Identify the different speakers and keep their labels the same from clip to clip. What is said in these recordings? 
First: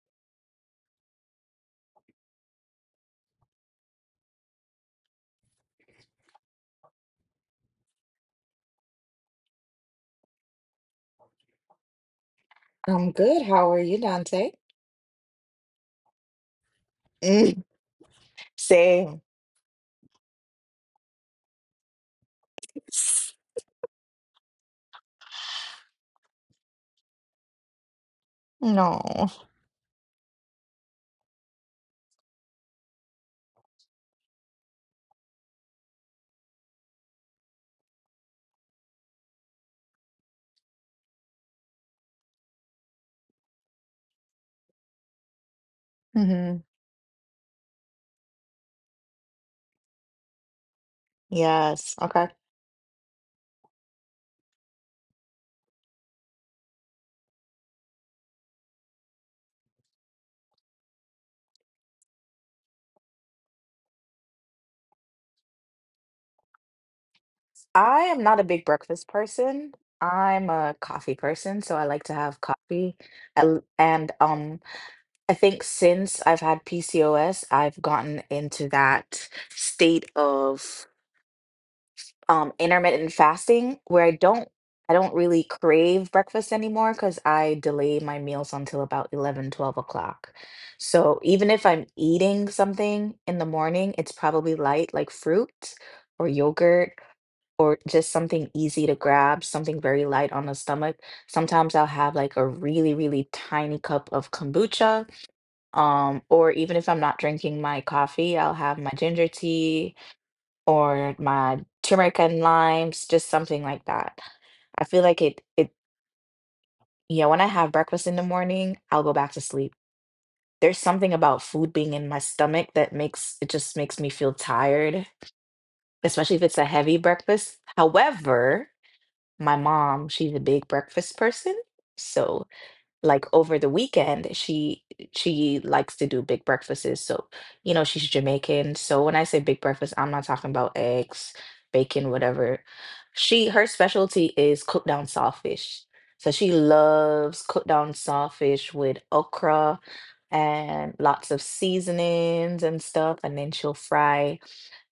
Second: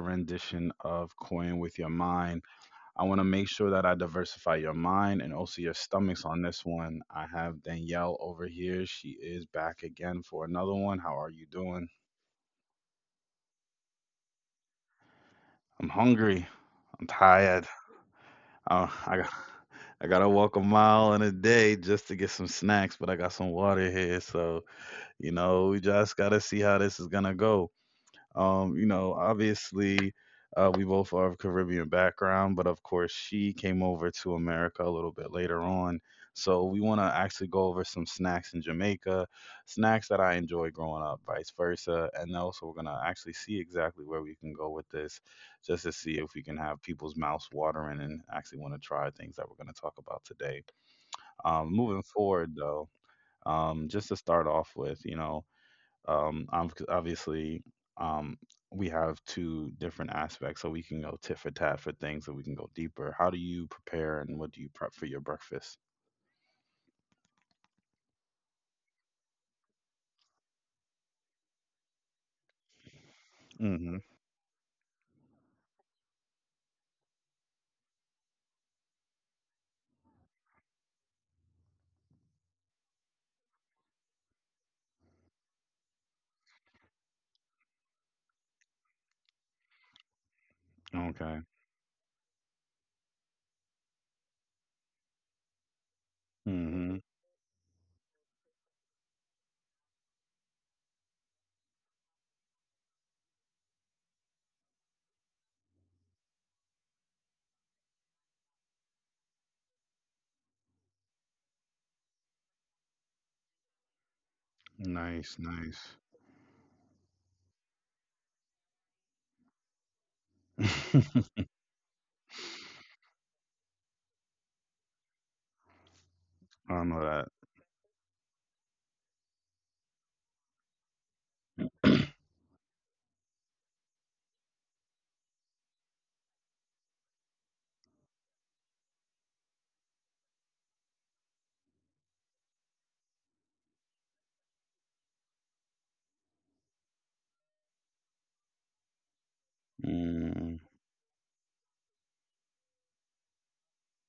Speaker 1: rendition of Coin with Your Mind. I want to make sure that I diversify your mind and also your stomachs on this one. I have Danielle over here. She is back again for another one. How are you doing?
Speaker 2: I'm good. How are you, Dante?
Speaker 1: I'm hungry. I'm
Speaker 2: Mm,
Speaker 1: tired.
Speaker 2: Same.
Speaker 1: I got. I gotta walk a mile in a day just to get some snacks, but I got some water here, so you know we just gotta see how this is gonna go. You know,
Speaker 2: No.
Speaker 1: obviously, we both are of Caribbean background, but of course, she came over to America a little bit later on. So we want to actually go over some snacks in Jamaica, snacks that I enjoyed growing up, vice versa, and also we're gonna actually see exactly where we can go with this, just to see if we can
Speaker 2: hmm
Speaker 1: have people's mouths watering and actually want to try things that we're gonna talk about today.
Speaker 2: Yes.
Speaker 1: Moving
Speaker 2: Okay.
Speaker 1: forward, though, just to start off with, Obviously, um, we have two different aspects, so we can go tit for tat for things, and we can go deeper. How do you prepare, and what do you prep for your breakfast?
Speaker 2: I am not a big breakfast person. I'm a coffee person, so I like to have coffee. I l- And
Speaker 1: Hmm.
Speaker 2: I think since I've had PCOS, I've gotten into that state of intermittent fasting where I don't really crave breakfast anymore because I delay my meals until about 11, 12 o'clock. So even if I'm
Speaker 1: Okay.
Speaker 2: eating something in the morning, it's probably light, like fruit or yogurt
Speaker 1: Hmm.
Speaker 2: or just something easy to grab, something very light on the stomach. Sometimes I'll have like a really, really tiny cup of kombucha. Or even if I'm not drinking my coffee, I'll have my ginger tea or my turmeric and limes, just something like that. I feel like it
Speaker 1: Nice, nice.
Speaker 2: Yeah, when I have breakfast in the morning, I'll go back to sleep. There's something about food being in my stomach that makes it just makes me feel tired, especially if it's a heavy breakfast.
Speaker 1: I know
Speaker 2: However, my mom, she's a big breakfast person. So
Speaker 1: that.
Speaker 2: like over the weekend she likes to do big breakfasts. So you know she's Jamaican, so when I say big breakfast I'm not talking about eggs, bacon, whatever. She her specialty is cooked down sawfish, so she loves cooked down sawfish with okra and lots of
Speaker 1: Mm,
Speaker 2: seasonings and stuff, and then she'll fry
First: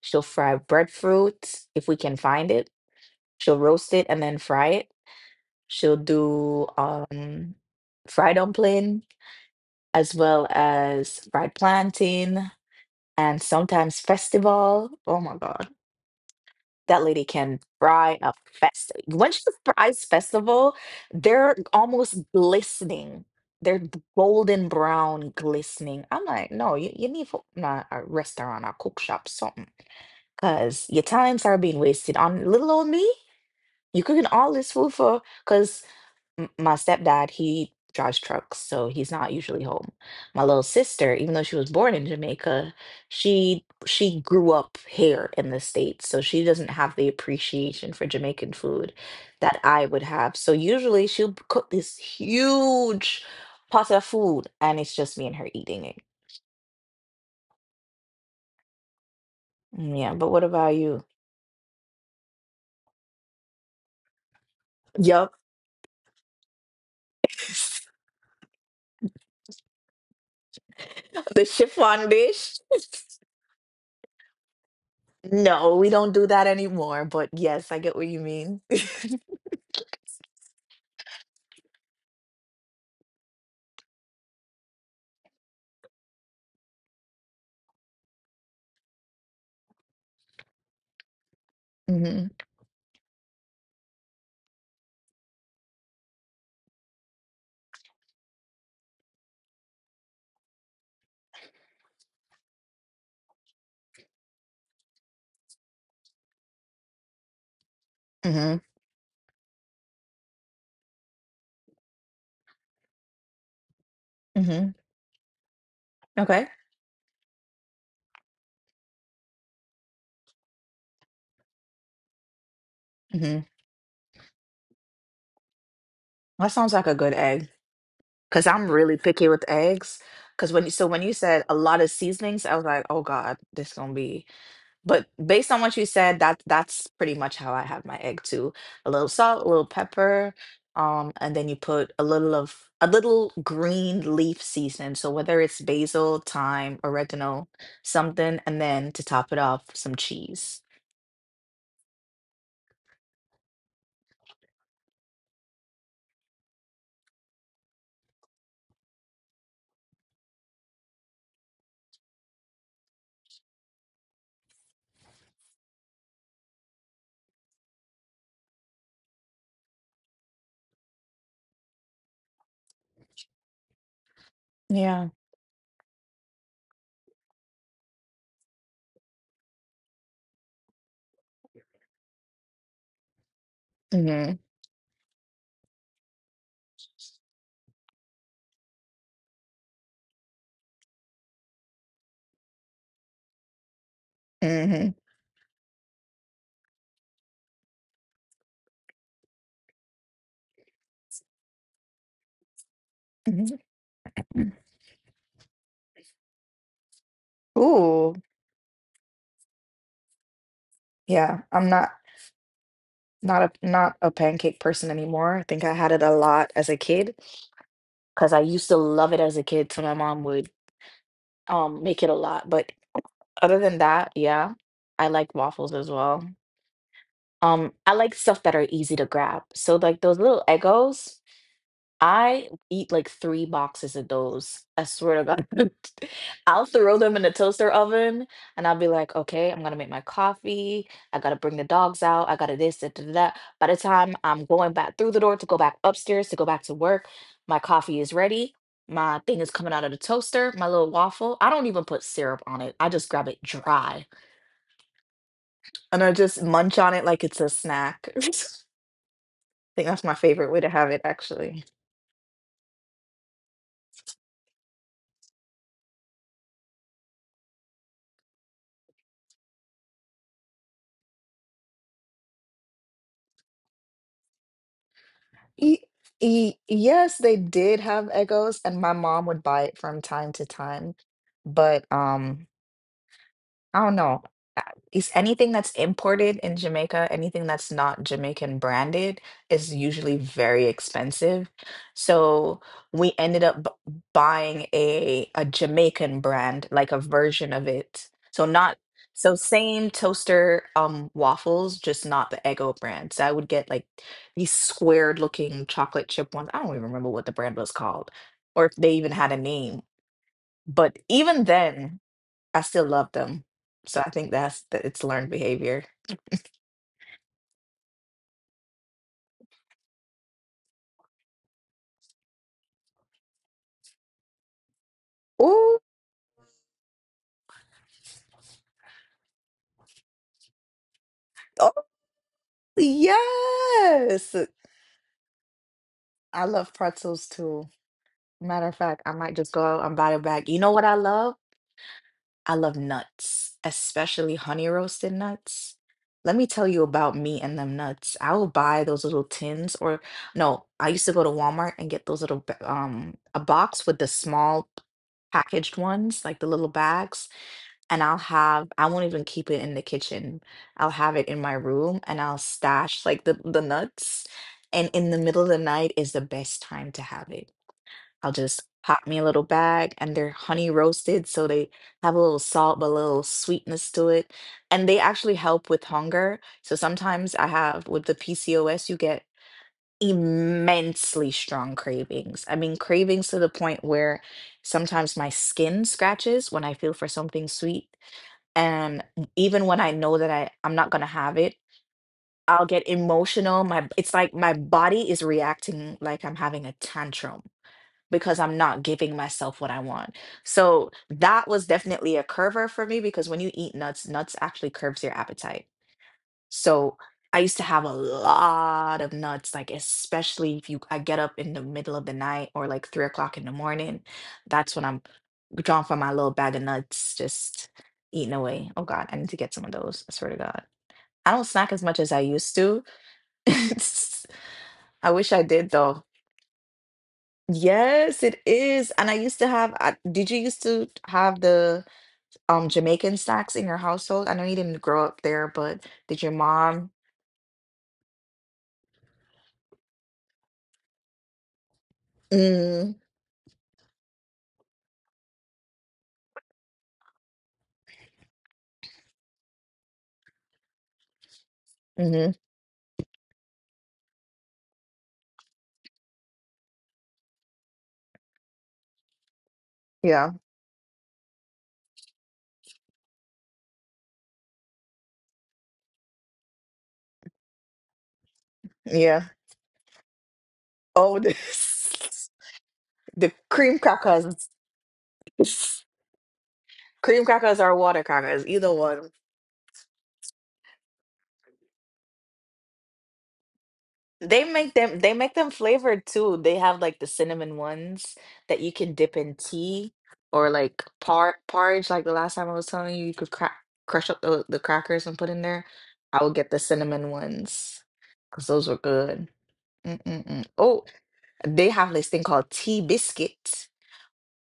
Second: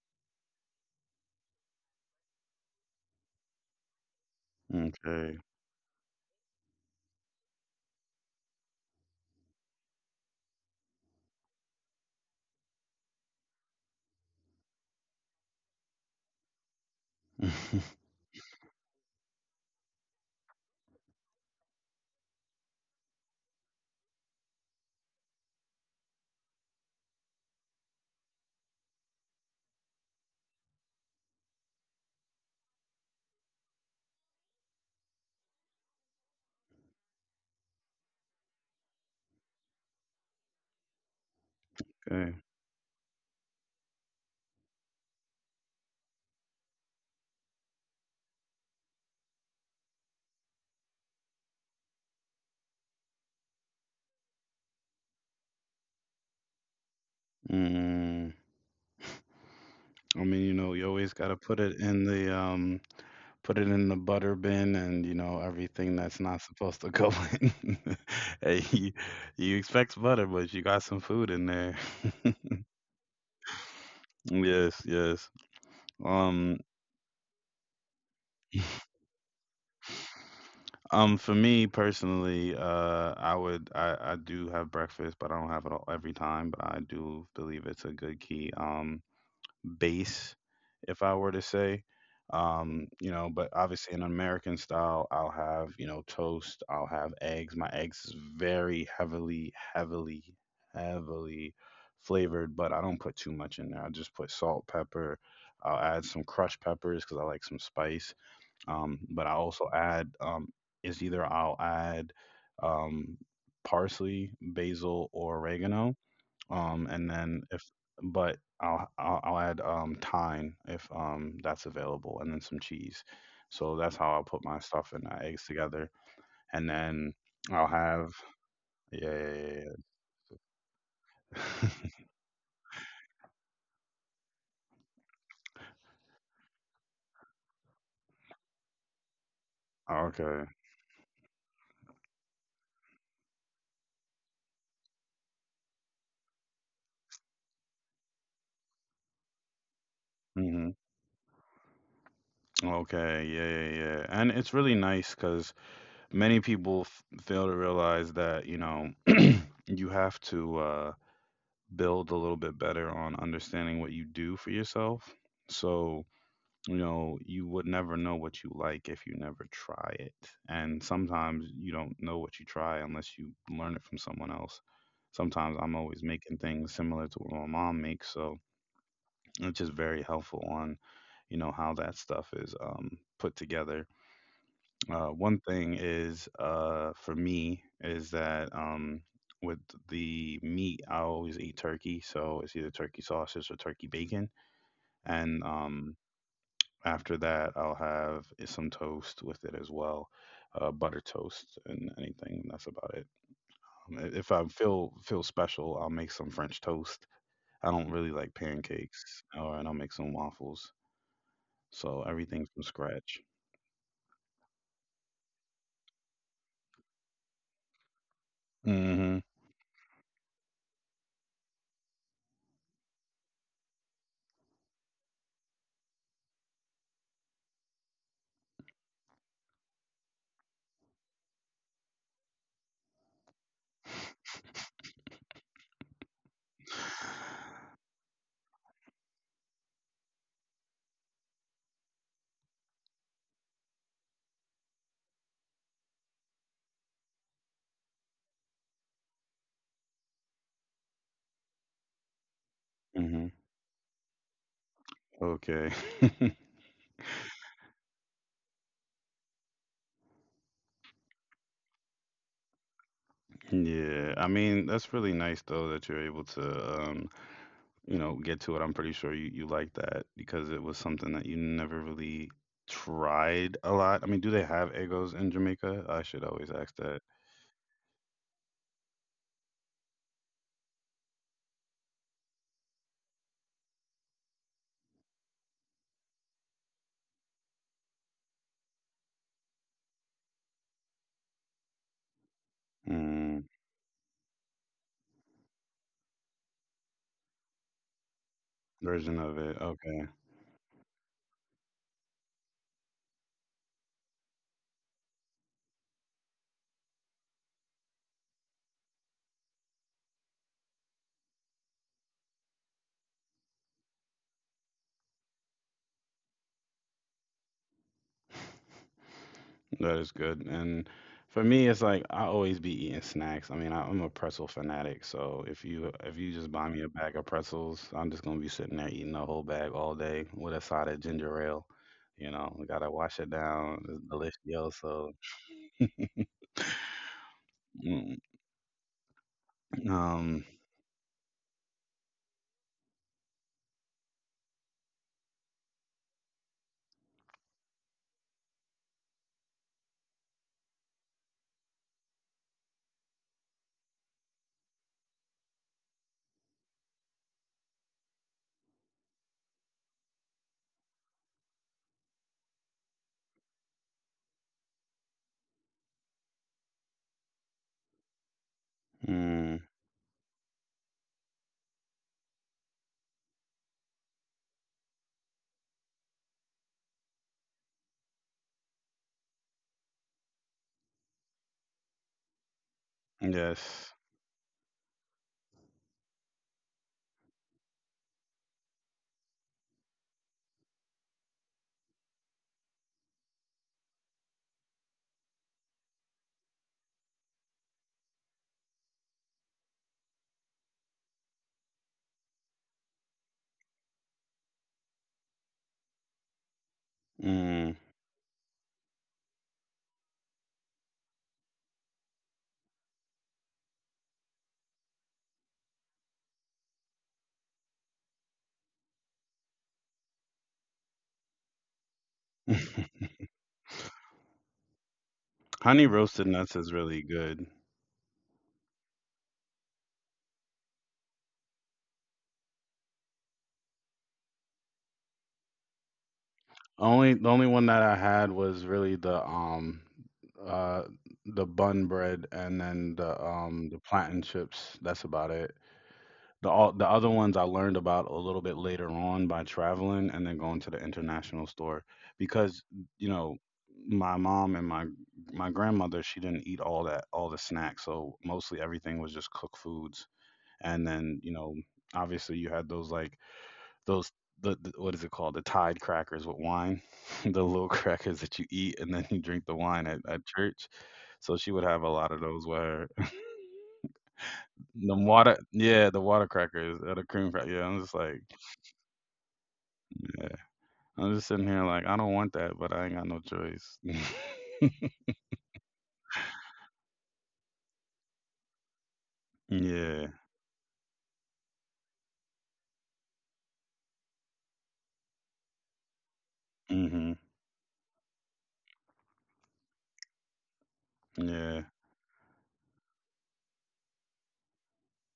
Speaker 2: she'll fry breadfruit if we can find it. She'll roast it and then fry it.
Speaker 1: okay.
Speaker 2: She'll do fried dumpling as well as fried plantain, and sometimes festival. Oh my God. That lady can fry a fest. When she fries festival, they're almost glistening. Golden brown glistening. I'm like, no, you need for nah, a restaurant, a cook shop, something. Because your times are being wasted on little old me. You cooking all this food for? Cause. M- my stepdad, he drives trucks, so he's not usually home. My little sister, even though she was born in
Speaker 1: Okay.
Speaker 2: Jamaica, she grew up here in the States, so she doesn't have the appreciation for Jamaican food that I would have. So usually she'll cook this huge pot of food, and it's just me and her eating it.
Speaker 1: Mm. I mean,
Speaker 2: Yeah,
Speaker 1: you
Speaker 2: but
Speaker 1: know,
Speaker 2: what
Speaker 1: you
Speaker 2: about
Speaker 1: always got to
Speaker 2: you?
Speaker 1: put it in the put it in the butter bin, and you know
Speaker 2: Yup.
Speaker 1: everything that's not supposed to go in. Hey, you expect butter, but you got some food in there.
Speaker 2: The chiffon dish.
Speaker 1: Yes, yes.
Speaker 2: No, we don't
Speaker 1: Um
Speaker 2: do that anymore, but yes, I get what you mean.
Speaker 1: for me personally, I would I do have breakfast, but I don't have it all every time, but I do believe it's a good key. Base, if I were to say.
Speaker 2: hmm
Speaker 1: You know, but obviously in American style, I'll have, you know, toast, I'll have eggs. My eggs is very heavily, heavily, heavily flavored, but I don't put too much in there. I just put salt, pepper. I'll add some crushed peppers because I like some spice.
Speaker 2: hmm
Speaker 1: But I also add is either I'll add um, parsley, basil,
Speaker 2: Mhm.
Speaker 1: or oregano, um
Speaker 2: Okay.
Speaker 1: and then if I'll add thyme if that's available, and then some cheese, so that's
Speaker 2: Mhm.
Speaker 1: how I'll put my stuff and my eggs together, and
Speaker 2: That
Speaker 1: then
Speaker 2: sounds like a good
Speaker 1: I'll
Speaker 2: egg
Speaker 1: have
Speaker 2: because
Speaker 1: yeah,
Speaker 2: I'm really
Speaker 1: yeah, yeah.
Speaker 2: picky with eggs. So when you
Speaker 1: Yeah.
Speaker 2: said a lot of seasonings, I was like, oh God, this gonna be. But based on what you said, that's pretty much how I have my egg too. A little salt, a little
Speaker 1: Okay.
Speaker 2: pepper, and then you put a little green leaf season. So whether it's basil, thyme, oregano, something, and then to top it off, some
Speaker 1: Hmm.
Speaker 2: cheese.
Speaker 1: Okay, yeah, yeah, yeah. And it's really nice because many people fail to realize that you know you have to build a little bit better on understanding what you do for yourself, so you know, you would never know what you like if you never try it. And sometimes you don't know what you try unless you learn it from someone else. Sometimes
Speaker 2: Yeah.
Speaker 1: I'm always making things similar to what my mom makes, so it's just very helpful on, you know, how that stuff is put together.
Speaker 2: Mm-hmm.
Speaker 1: One thing is for me is that with the meat, I always eat turkey, so it's either turkey sausage or turkey bacon, and
Speaker 2: Mm-hmm.
Speaker 1: after that, I'll have some toast with it as well, butter toast and anything. That's about it. If I feel special, I'll make some French toast. I don't really like
Speaker 2: Ooh,
Speaker 1: pancakes, or and I'll make some waffles. So
Speaker 2: yeah. I'm
Speaker 1: everything
Speaker 2: not.
Speaker 1: from scratch.
Speaker 2: Not a pancake person anymore. I think I had it a lot as a kid because I
Speaker 1: Mm-hmm.
Speaker 2: used to love it as a kid, so my mom would make it a lot. But other than that, yeah, I like waffles as well. I like stuff that are easy to grab. So like those little Eggos. I eat like 3 boxes of those. I swear to God. I'll throw them in the toaster oven and I'll be like, "Okay, I'm gonna make my coffee. I gotta bring the dogs out. I gotta this, that." Da, da. By the time I'm going back through the door to go back upstairs to go back to work, my coffee is ready. My thing is coming out of the toaster, my little waffle. I don't even put syrup on
Speaker 1: Mm-hmm.
Speaker 2: it. I just grab it dry
Speaker 1: Okay.
Speaker 2: and I just munch on it like it's a snack. I think that's my favorite way to have it, actually.
Speaker 1: Yeah, I mean, that's really nice though that you're able to, you know, get to it. I'm pretty sure you, you like that because it was something that you never really tried a lot. I mean, do they have egos in Jamaica? I should
Speaker 2: Y-
Speaker 1: always ask that.
Speaker 2: yes, they did have Egos, and my mom would buy it from time to time. But I don't know. Uh, Is anything that's imported in Jamaica, anything that's not Jamaican branded, is usually very expensive. So
Speaker 1: Mm,
Speaker 2: we ended up buying a Jamaican brand, like a version of it. So
Speaker 1: version of
Speaker 2: not
Speaker 1: it.
Speaker 2: so
Speaker 1: Okay.
Speaker 2: same toaster waffles, just not the Eggo brand. So I would get like these squared looking chocolate chip ones. I don't even remember what the brand was called, or if they even had a name. But even then, I still love them. So I think that's that, it's learned behavior.
Speaker 1: That is good. And for me, it's like I always be eating snacks. I mean, I'm a pretzel fanatic. So if you
Speaker 2: Ooh,
Speaker 1: just buy me a bag of pretzels, I'm just gonna be sitting there eating a whole bag all day with a side of ginger ale. You
Speaker 2: oh
Speaker 1: know, we gotta wash it down. It's delicious.
Speaker 2: yes.
Speaker 1: So,
Speaker 2: I love pretzels
Speaker 1: mm,
Speaker 2: too. Matter of fact, I might just go
Speaker 1: um,
Speaker 2: out and buy a bag. You know what I love? I love nuts, especially honey roasted nuts. Let me tell you about me and them nuts. I will buy those little tins or no, I used to go to Walmart and get those little a box with the small packaged ones, like the little bags, and I won't even keep it in the kitchen. I'll have it in my room and I'll stash like the nuts. And in the middle of the night is the best time to have it. I'll just
Speaker 1: mm,
Speaker 2: pop me a little bag and they're honey roasted, so they have a little salt, but a little sweetness to it. And they actually help with hunger. So sometimes I have with the PCOS, you get immensely strong cravings. I mean,
Speaker 1: yes,
Speaker 2: cravings to the point where sometimes my skin scratches when I feel for something sweet. And even when I know that I'm not gonna have it, I'll get emotional. My It's like my body is reacting like I'm having a tantrum because I'm not giving myself what I want. So that was definitely a curver for me because when you eat nuts, nuts actually curbs your appetite. So
Speaker 1: mm.
Speaker 2: I used to have a lot of nuts, like especially if you I get up in the middle of the night or like 3 o'clock in the morning. That's when I'm drawn for my little bag of nuts, just eating away. Oh God, I need to get some of those. I swear to God. I don't snack as much as I used to. I
Speaker 1: Honey
Speaker 2: wish I
Speaker 1: roasted
Speaker 2: did
Speaker 1: nuts
Speaker 2: though.
Speaker 1: is really good.
Speaker 2: Yes, it is. And I used to have, did you used to have the Jamaican snacks in your household? I know you didn't grow up there, but did your
Speaker 1: Only the only
Speaker 2: mom?
Speaker 1: one that I had was really uh the bun bread and then
Speaker 2: Mm,
Speaker 1: the plantain chips. That's about it. The all the other ones I learned about a little bit later on by traveling and then going to the international store because
Speaker 2: hmm
Speaker 1: you know my mom and my grandmother, she didn't eat all that, all the snacks, so mostly everything was just cooked foods, and
Speaker 2: Yeah,
Speaker 1: then you know obviously you had those the what is it called, the Tide crackers with wine, the little crackers that you eat and then you drink the wine
Speaker 2: yeah.
Speaker 1: at church. So she would have
Speaker 2: Oh,
Speaker 1: a lot of those where
Speaker 2: this, the cream
Speaker 1: the
Speaker 2: crackers.
Speaker 1: water, yeah, the water crackers or the cream cracker. Yeah, I'm
Speaker 2: Cream
Speaker 1: just like,
Speaker 2: crackers or water crackers, either one.
Speaker 1: yeah, I'm just sitting here like I don't want that, but I ain't got no choice.
Speaker 2: They make them flavored too. They have like the cinnamon ones that you can dip in
Speaker 1: Yeah,
Speaker 2: tea or like par porridge. Like the last time I was telling you, you could crack crush up the crackers and put in there. I would
Speaker 1: hmm,
Speaker 2: get the cinnamon ones because those were good. Mm-mm-mm. Oh,
Speaker 1: yeah.
Speaker 2: they have this thing called tea biscuit.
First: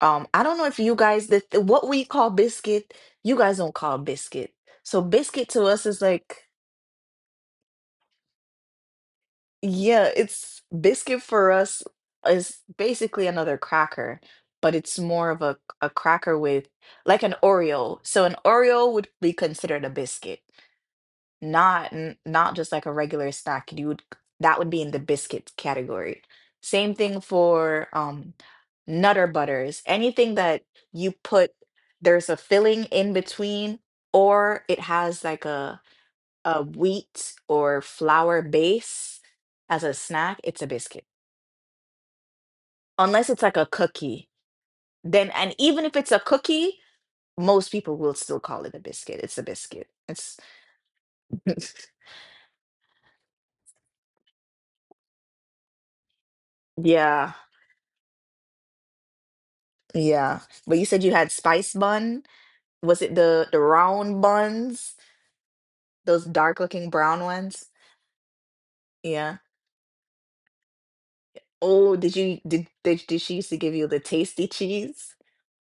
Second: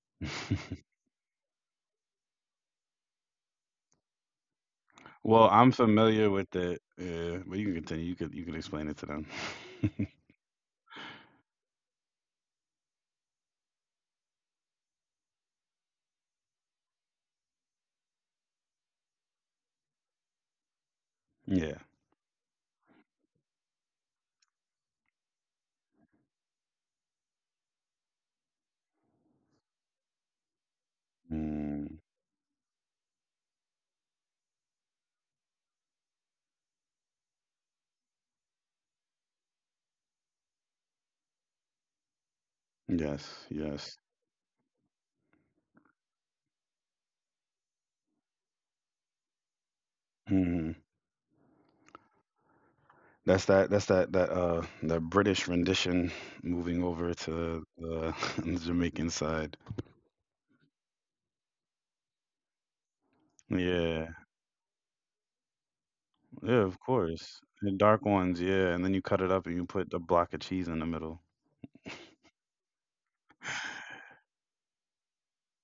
Speaker 2: I don't know if you guys what we call biscuit, you guys don't call biscuit. So biscuit
Speaker 1: Well,
Speaker 2: to
Speaker 1: I'm
Speaker 2: us is
Speaker 1: familiar
Speaker 2: like.
Speaker 1: with it. Yeah, but you can continue. You could explain it to them.
Speaker 2: Yeah, it's biscuit for us is basically another cracker, but it's more of a cracker with like an Oreo. So an Oreo would be considered a biscuit,
Speaker 1: Yeah.
Speaker 2: not n- not just like a regular snack. You would That would be in the biscuit category. Same thing for Nutter Butters. Anything that you put
Speaker 1: Mm,
Speaker 2: there's a filling in between, or it has like a wheat or flour base as a snack, it's a biscuit. Unless it's
Speaker 1: yes.
Speaker 2: like a
Speaker 1: Yes.
Speaker 2: cookie. Then and Even if it's a cookie, most people will still call it a biscuit. It's a biscuit. It's
Speaker 1: Mm-hmm. That's that. That's that. That the British rendition moving over
Speaker 2: yeah.
Speaker 1: to the, the Jamaican side.
Speaker 2: Yeah. But you said you had spice bun. Was it the
Speaker 1: Yeah,
Speaker 2: round buns? Those dark
Speaker 1: yeah, of
Speaker 2: looking brown
Speaker 1: course.
Speaker 2: ones?
Speaker 1: The dark ones, yeah, and then you cut it
Speaker 2: Yeah.
Speaker 1: up and you put a block of cheese in the middle.
Speaker 2: Oh, did she used to give you the tasty cheese?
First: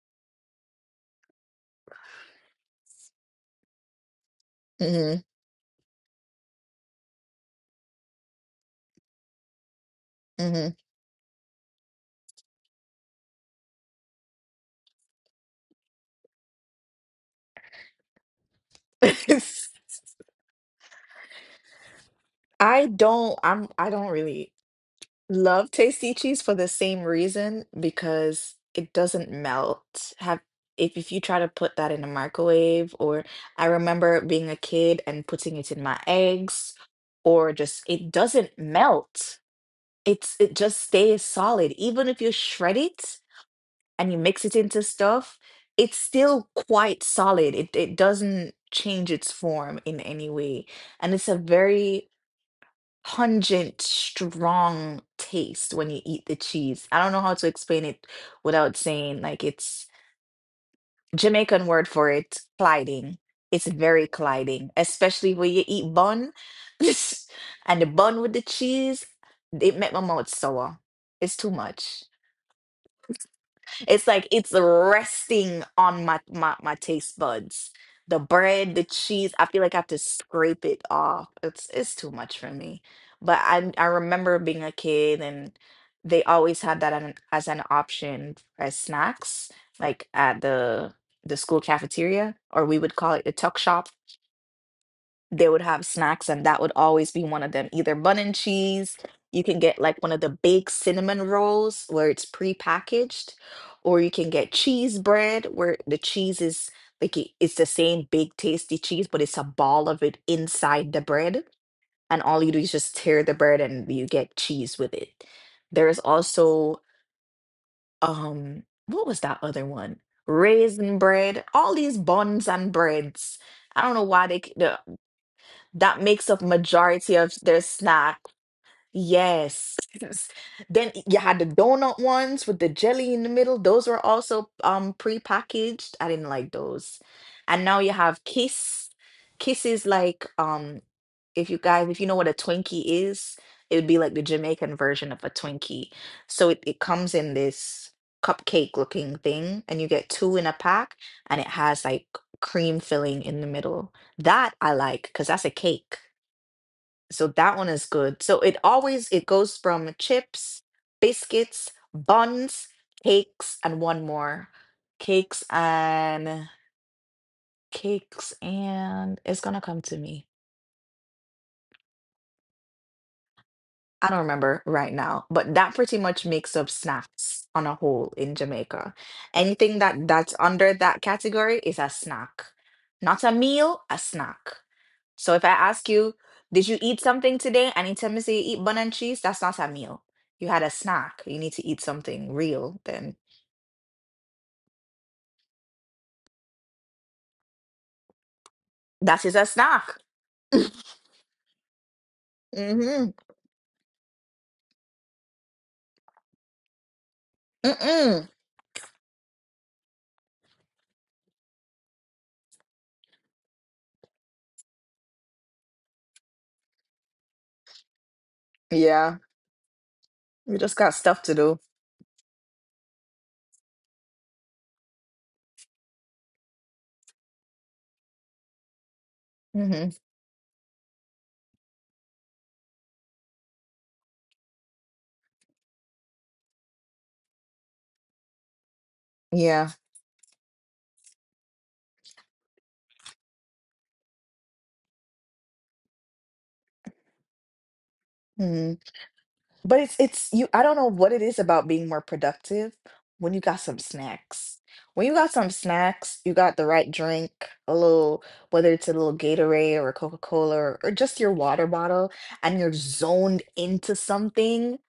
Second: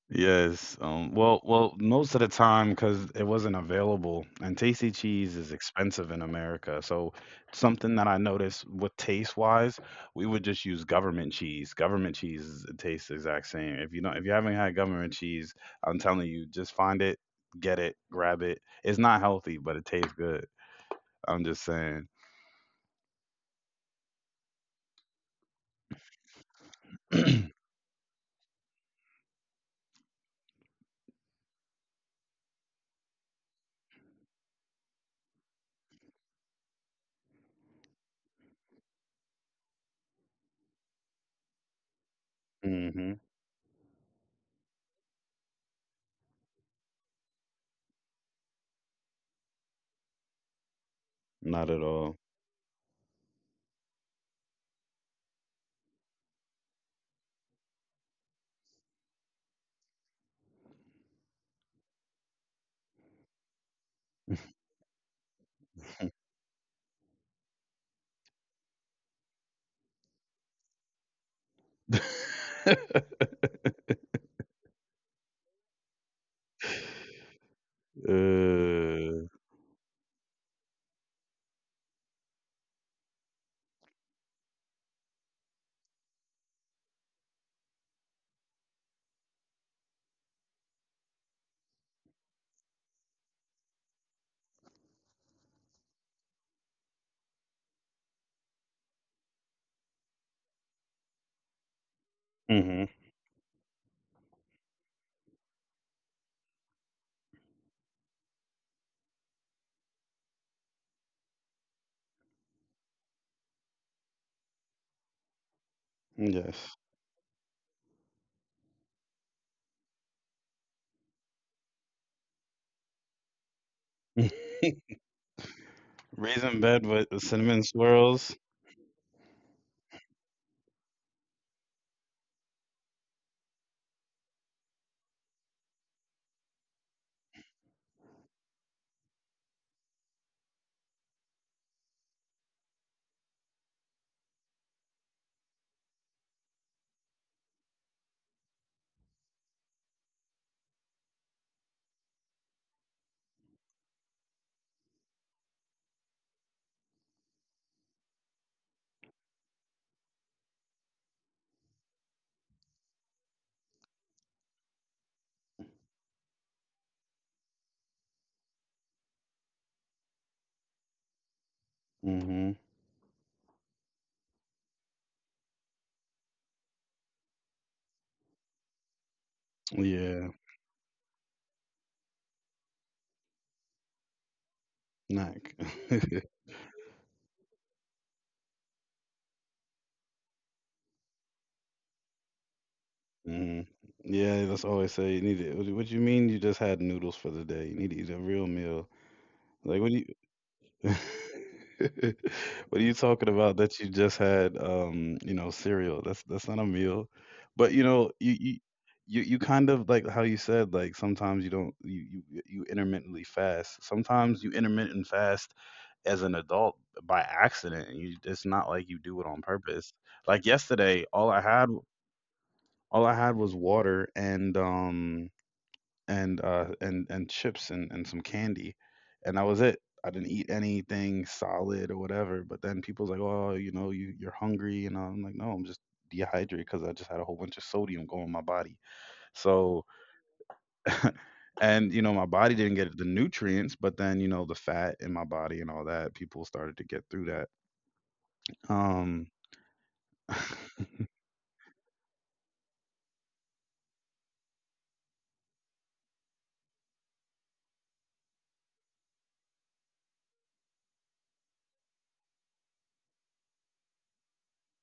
Speaker 1: Yes. Well, well, most of the time because it wasn't available, and tasty
Speaker 2: Mm-hmm.
Speaker 1: cheese is expensive in America. So something that I noticed with taste wise, we would just use government cheese. Government cheese is- it tastes the exact same. If you don't, if you haven't had government cheese, I'm telling you, just find it, get it, grab it. It's not
Speaker 2: Mm-hmm.
Speaker 1: healthy, but it tastes good. I'm just saying.
Speaker 2: I don't really love tasty cheese for the same reason because it doesn't melt. Have If you try to put that in a microwave, or I remember being a kid and putting it in my eggs, or just it doesn't melt. It just stays solid. Even if you shred
Speaker 1: Hmm.
Speaker 2: it and you mix it into stuff, it's still quite solid. It doesn't change its form in any way. And it's a
Speaker 1: Not at
Speaker 2: very
Speaker 1: all.
Speaker 2: pungent, strong taste when you eat the cheese. I don't know how to explain it without saying like it's Jamaican word for it, clyding. It's very clyding, especially when you eat bun and the bun with the cheese. It make my mouth sour. It's too much.
Speaker 1: Uh,
Speaker 2: It's like it's resting on my, my taste buds. The bread, the cheese, I feel like I have to scrape it off. It's too much for me. But I remember being a kid and they always had that as an option as snacks, like at the school cafeteria, or we would call it the tuck shop. They would have snacks and that would always be one of them, either bun and cheese. You can get like one of the baked cinnamon rolls where it's
Speaker 1: hmm.
Speaker 2: prepackaged, or you can get cheese bread where the cheese is like it's the same big tasty cheese, but it's a ball of it inside the bread, and all you do is just tear the bread and you get cheese with it. There is
Speaker 1: Yes.
Speaker 2: also what was that other one, raisin bread, all these buns and breads. I don't know why they, that makes up
Speaker 1: Raisin bed with
Speaker 2: majority
Speaker 1: the
Speaker 2: of their
Speaker 1: cinnamon
Speaker 2: snack.
Speaker 1: swirls.
Speaker 2: Yes. Yes. Then you had the donut ones with the jelly in the middle. Those were also prepackaged. I didn't like those. And now you have Kiss. Kiss is like, if you guys, if you know what a Twinkie is, it would be like the Jamaican version of a Twinkie. So it comes in this cupcake looking thing and you get two in a pack, and it has like cream filling in the middle. That I like, because that's a cake. So that one is good. So it always, it goes from chips, biscuits, buns, cakes, and one more. Cakes and cakes, and it's gonna come to me.
Speaker 1: Hmm.
Speaker 2: I don't remember right now, but that pretty much makes up snacks on a whole in Jamaica. Anything that's
Speaker 1: Yeah,
Speaker 2: under that category is a snack. Not a meal, a snack. So
Speaker 1: not.
Speaker 2: if I ask you, did you eat something today? And you tell me say you eat bun and cheese, that's not a meal. You had a snack. You need to eat something real, then
Speaker 1: Hmm. Yeah, that's all I say. You need to, what do you mean you just had noodles for the day? You need to eat a real meal.
Speaker 2: that is a
Speaker 1: Like, what
Speaker 2: snack.
Speaker 1: do you? What are you
Speaker 2: Mm-hmm.
Speaker 1: talking about that you just had you know, cereal? That's not a meal. But you know,
Speaker 2: Mm-mm.
Speaker 1: you kind of like how you said like sometimes you don't you, you you intermittently fast. Sometimes you intermittent fast as an adult by accident, and you it's not like you
Speaker 2: Yeah.
Speaker 1: do it on purpose. Like
Speaker 2: You just got
Speaker 1: yesterday,
Speaker 2: stuff to do.
Speaker 1: all I had was water and and chips and some candy, and that was it.
Speaker 2: Mm-hmm.
Speaker 1: I didn't eat anything solid or whatever, but then people's like, oh, you know, you you're hungry, and I'm like, no, I'm just dehydrated because I just had a whole bunch of sodium go in my body,
Speaker 2: Yeah.
Speaker 1: so and you know my body didn't get the nutrients, but then you know the fat in my body and all that, people started to get through that.
Speaker 2: Mhm.
Speaker 1: um
Speaker 2: But it's you, I don't know what it is about being more productive when you got some snacks. When you got some snacks, you got the right drink, a little, whether it's a little Gatorade or a Coca-Cola, or just your water bottle, and you're zoned into something.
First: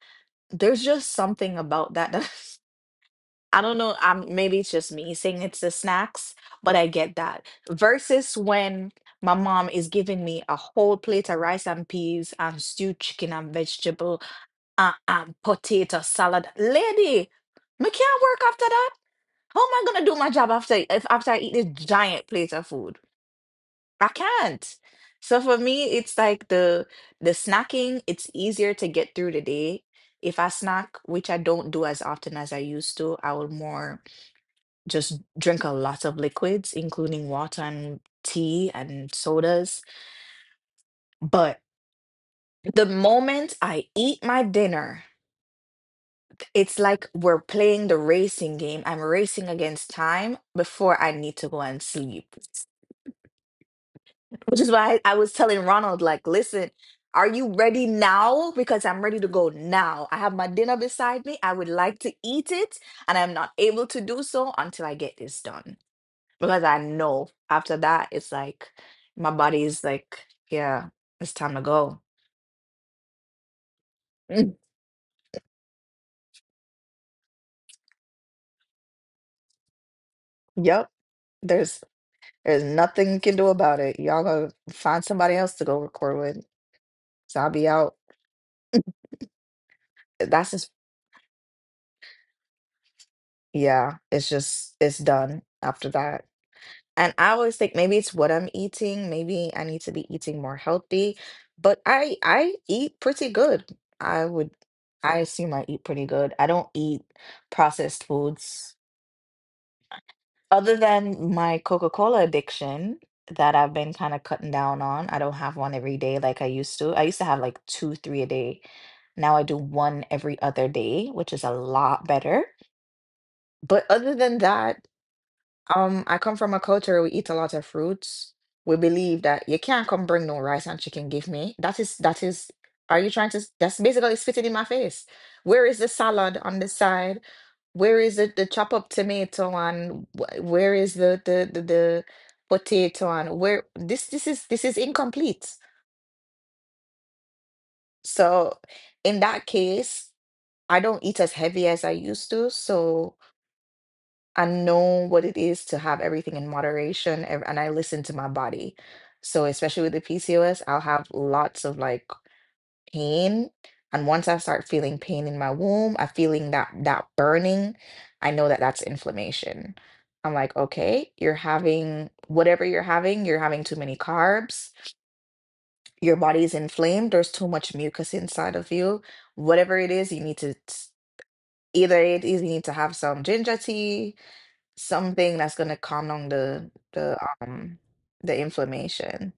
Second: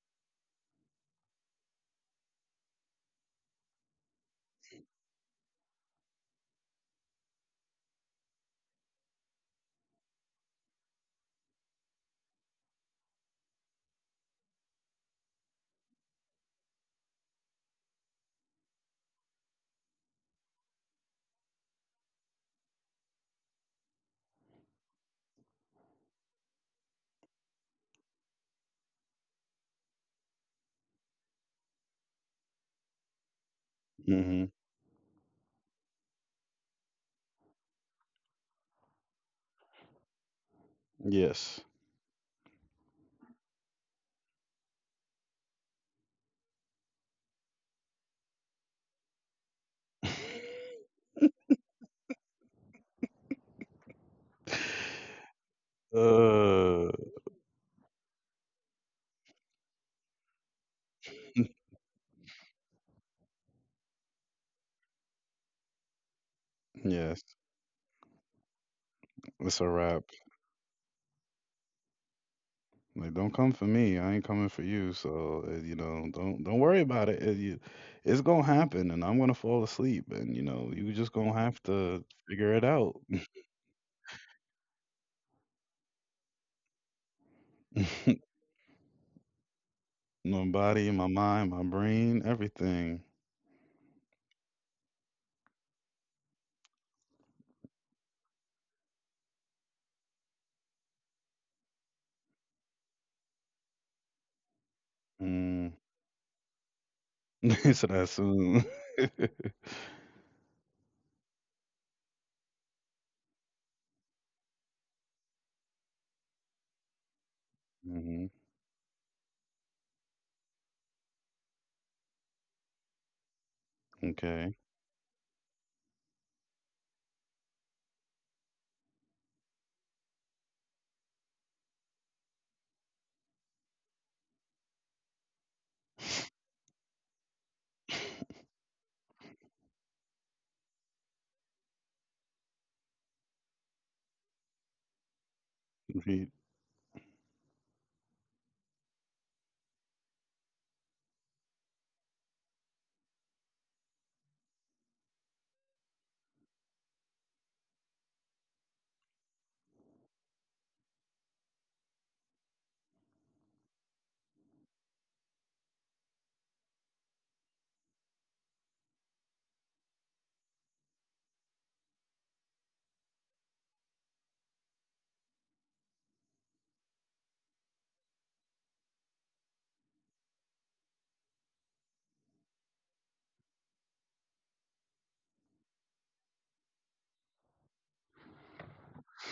Speaker 2: There's just something about that. I don't know. I'm maybe it's just me saying it's the snacks, but I get that. Versus when my mom is giving me a whole plate of rice and peas and stewed chicken and vegetable, potato salad. Lady, me can't work after that. How am I gonna do my job after, if after I eat this giant plate of food? I can't. So for me, it's like the snacking, it's easier to get through the day. If I snack, which I don't do as often as I used to, I will more
Speaker 1: mhm,
Speaker 2: just drink a lot of liquids, including water and tea and sodas.
Speaker 1: yes.
Speaker 2: But the moment I eat my dinner, it's like we're playing the racing game. I'm racing against
Speaker 1: Uh,
Speaker 2: time before I need to go and sleep. Which is why I was telling Ronald, like, listen, are you ready now? Because I'm ready to go now. I have my dinner beside me. I would like to eat it, and I'm not able to do so until I get this done. Because I know
Speaker 1: yes,
Speaker 2: after that, it's like my
Speaker 1: it's
Speaker 2: body
Speaker 1: a
Speaker 2: is
Speaker 1: wrap.
Speaker 2: like, yeah, it's time to go.
Speaker 1: Like, don't come for me. I ain't coming
Speaker 2: Mm.
Speaker 1: for you. So, you know, don't worry about it. It- you- it's gonna happen, and I'm gonna fall asleep, and you know,
Speaker 2: Yep.
Speaker 1: you just gonna have
Speaker 2: There's
Speaker 1: to figure
Speaker 2: there's
Speaker 1: it out.
Speaker 2: nothing you can do about it. Y'all gonna find somebody else to go record with. So I'll be out.
Speaker 1: My
Speaker 2: That's just,
Speaker 1: body, my mind, my brain, everything.
Speaker 2: yeah, it's just it's done after that. And I always think maybe it's what I'm eating, maybe I need to be eating more healthy, but I eat pretty good. I would, I assume I
Speaker 1: Mm.
Speaker 2: eat pretty good. I don't eat
Speaker 1: So
Speaker 2: processed
Speaker 1: that's soon.
Speaker 2: foods, other than my Coca-Cola addiction that I've been kind of cutting down on. I don't have one every day like I used to. I used to have like 2, 3 a
Speaker 1: Hmm.
Speaker 2: day. Now I do one every other day, which is a lot better. But other than
Speaker 1: Okay.
Speaker 2: that, I come from a culture, we eat a lot of fruits. We believe that you can't come bring no rice and chicken give me. That is, that is, are you trying to s- that's basically spitting in my face. Where is the salad on the side? Where is the chop up tomato, and where is the potato, and where this is, this is incomplete.
Speaker 1: Read.
Speaker 2: So in that case, I don't eat as heavy as I used to. So I know what it is to have everything in moderation, and I listen to my body. So, especially with the PCOS, I'll have lots of like pain. And once I start feeling pain in my womb, I'm feeling that burning, I know that that's inflammation. I'm like, okay, you're having whatever you're having too many carbs, your body's inflamed, there's too much mucus inside of you. Whatever it is, you need to either it is you need to have some ginger tea, something that's gonna calm down the the the inflammation.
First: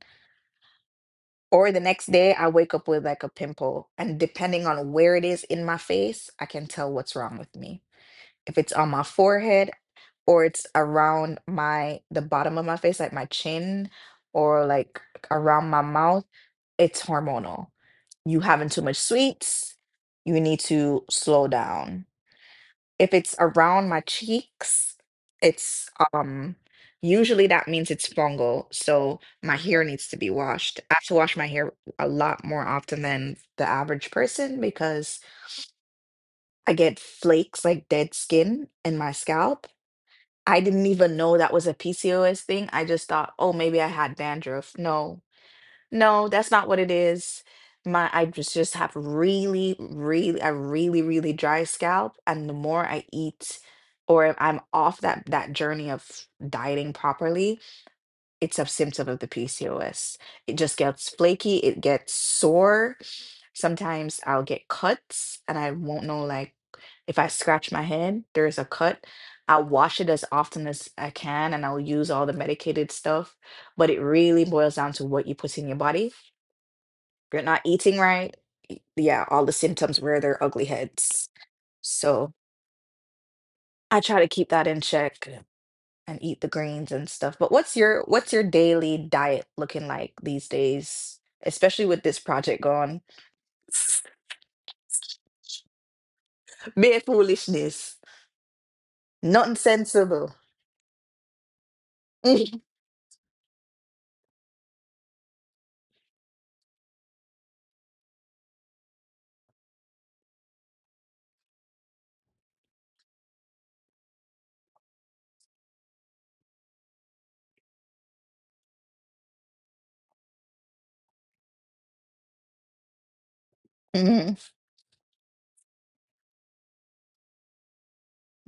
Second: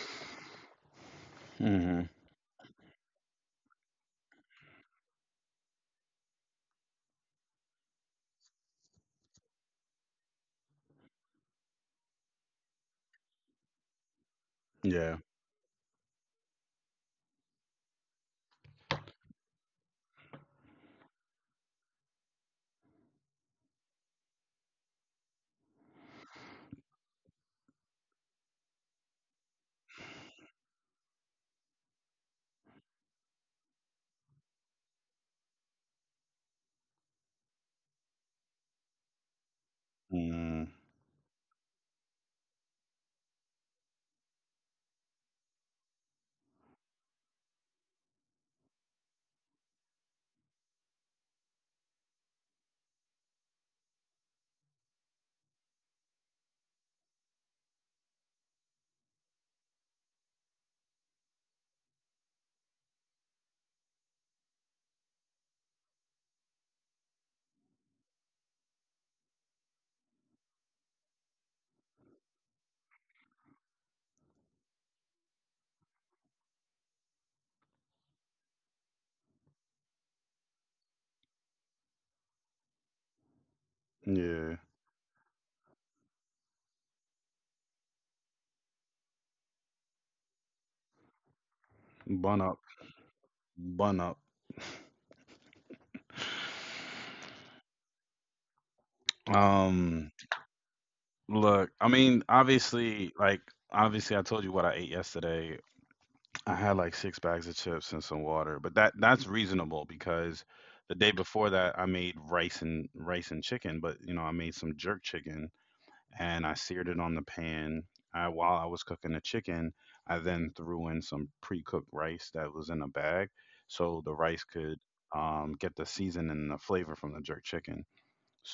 Speaker 2: Or the
Speaker 1: Hmm.
Speaker 2: next day I wake up with like a pimple, and depending on where it is in my face, I can tell what's wrong with me. If it's on my forehead, or it's around my, the bottom of my face, like my chin, or like
Speaker 1: Yeah.
Speaker 2: around my mouth, it's hormonal. You having too much sweets, you need to slow down. If it's around my cheeks, it's, usually that means it's fungal. So my hair needs to be washed. I have to wash my hair a lot more often than the average person, because I get flakes like dead skin in my scalp. I
Speaker 1: Mm.
Speaker 2: didn't even know that was a PCOS thing. I just thought, oh, maybe I had dandruff. No, no, that's not what it is. My, I just have really, really, a really, really dry scalp, and the more I eat, or if I'm off that journey of dieting properly, it's a symptom of the PCOS. It just gets flaky, it gets sore. Sometimes I'll get cuts, and I won't know, like if I scratch my head, there's a cut. I'll wash it as often as I can, and I'll use all the medicated stuff, but it really boils down to what you put in your body. You're not eating right. Yeah, all the symptoms rear their ugly heads. So I try to keep
Speaker 1: Yeah.
Speaker 2: that in check. Yeah. And eat the greens and stuff. But what's your, what's your daily diet looking like these days, especially with this
Speaker 1: Bun up.
Speaker 2: project gone?
Speaker 1: Bun up.
Speaker 2: Mere foolishness, nothing
Speaker 1: Um.
Speaker 2: sensible.
Speaker 1: Look, I mean, obviously I told you what I ate yesterday. I had like six bags of chips and some water, but that that's reasonable because the day before that I made rice and chicken, but you know, I made some jerk chicken and I seared it on the pan. While I was cooking the chicken, I then threw in some pre-cooked rice that was in a bag so the
Speaker 2: Mm-hmm.
Speaker 1: rice could get the season and the flavor from the jerk chicken.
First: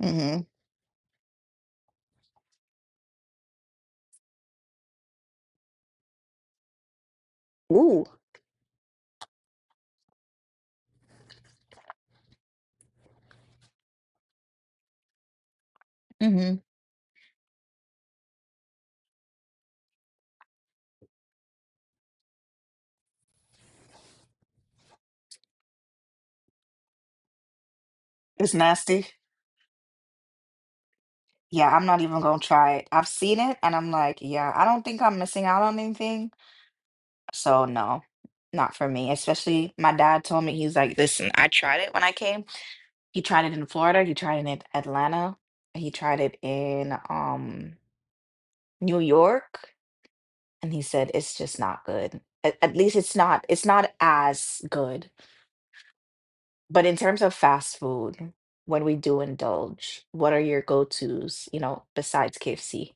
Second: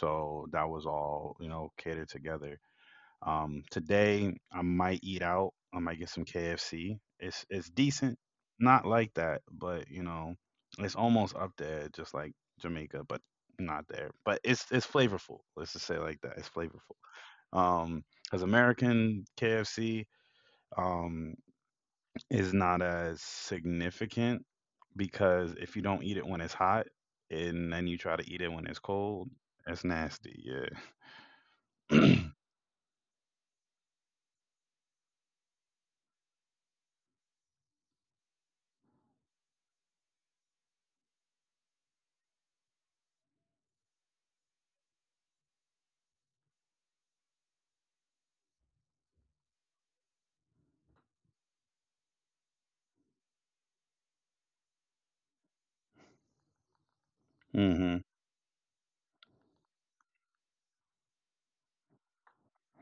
Speaker 2: Mm-hmm.
Speaker 1: that was all, you know, catered together. Today I might eat out. I might get some KFC. It's
Speaker 2: Ooh.
Speaker 1: decent, not like that, but you know, it's almost up there, just like Jamaica, but not there. But it's flavorful. Let's just say it like that.
Speaker 2: Mm-hmm.
Speaker 1: It's flavorful. Um, as American KFC, um, is not as significant because if you don't eat it when it's hot and then you try to eat
Speaker 2: It's
Speaker 1: it when it's
Speaker 2: nasty.
Speaker 1: cold, it's nasty. Yeah.
Speaker 2: Yeah, I'm not even gonna try it. I've seen it and I'm like, yeah, I don't think I'm missing out on anything. So no, not for me. Especially my dad told me, he's like, listen, I tried it when I came. He tried it in Florida, he tried it in Atlanta, he tried it in New York, and he said it's just not good. At least it's not, it's not as good. But in terms of fast
Speaker 1: Hmm.
Speaker 2: food, when we do indulge, what are your go-tos, you know, besides KFC?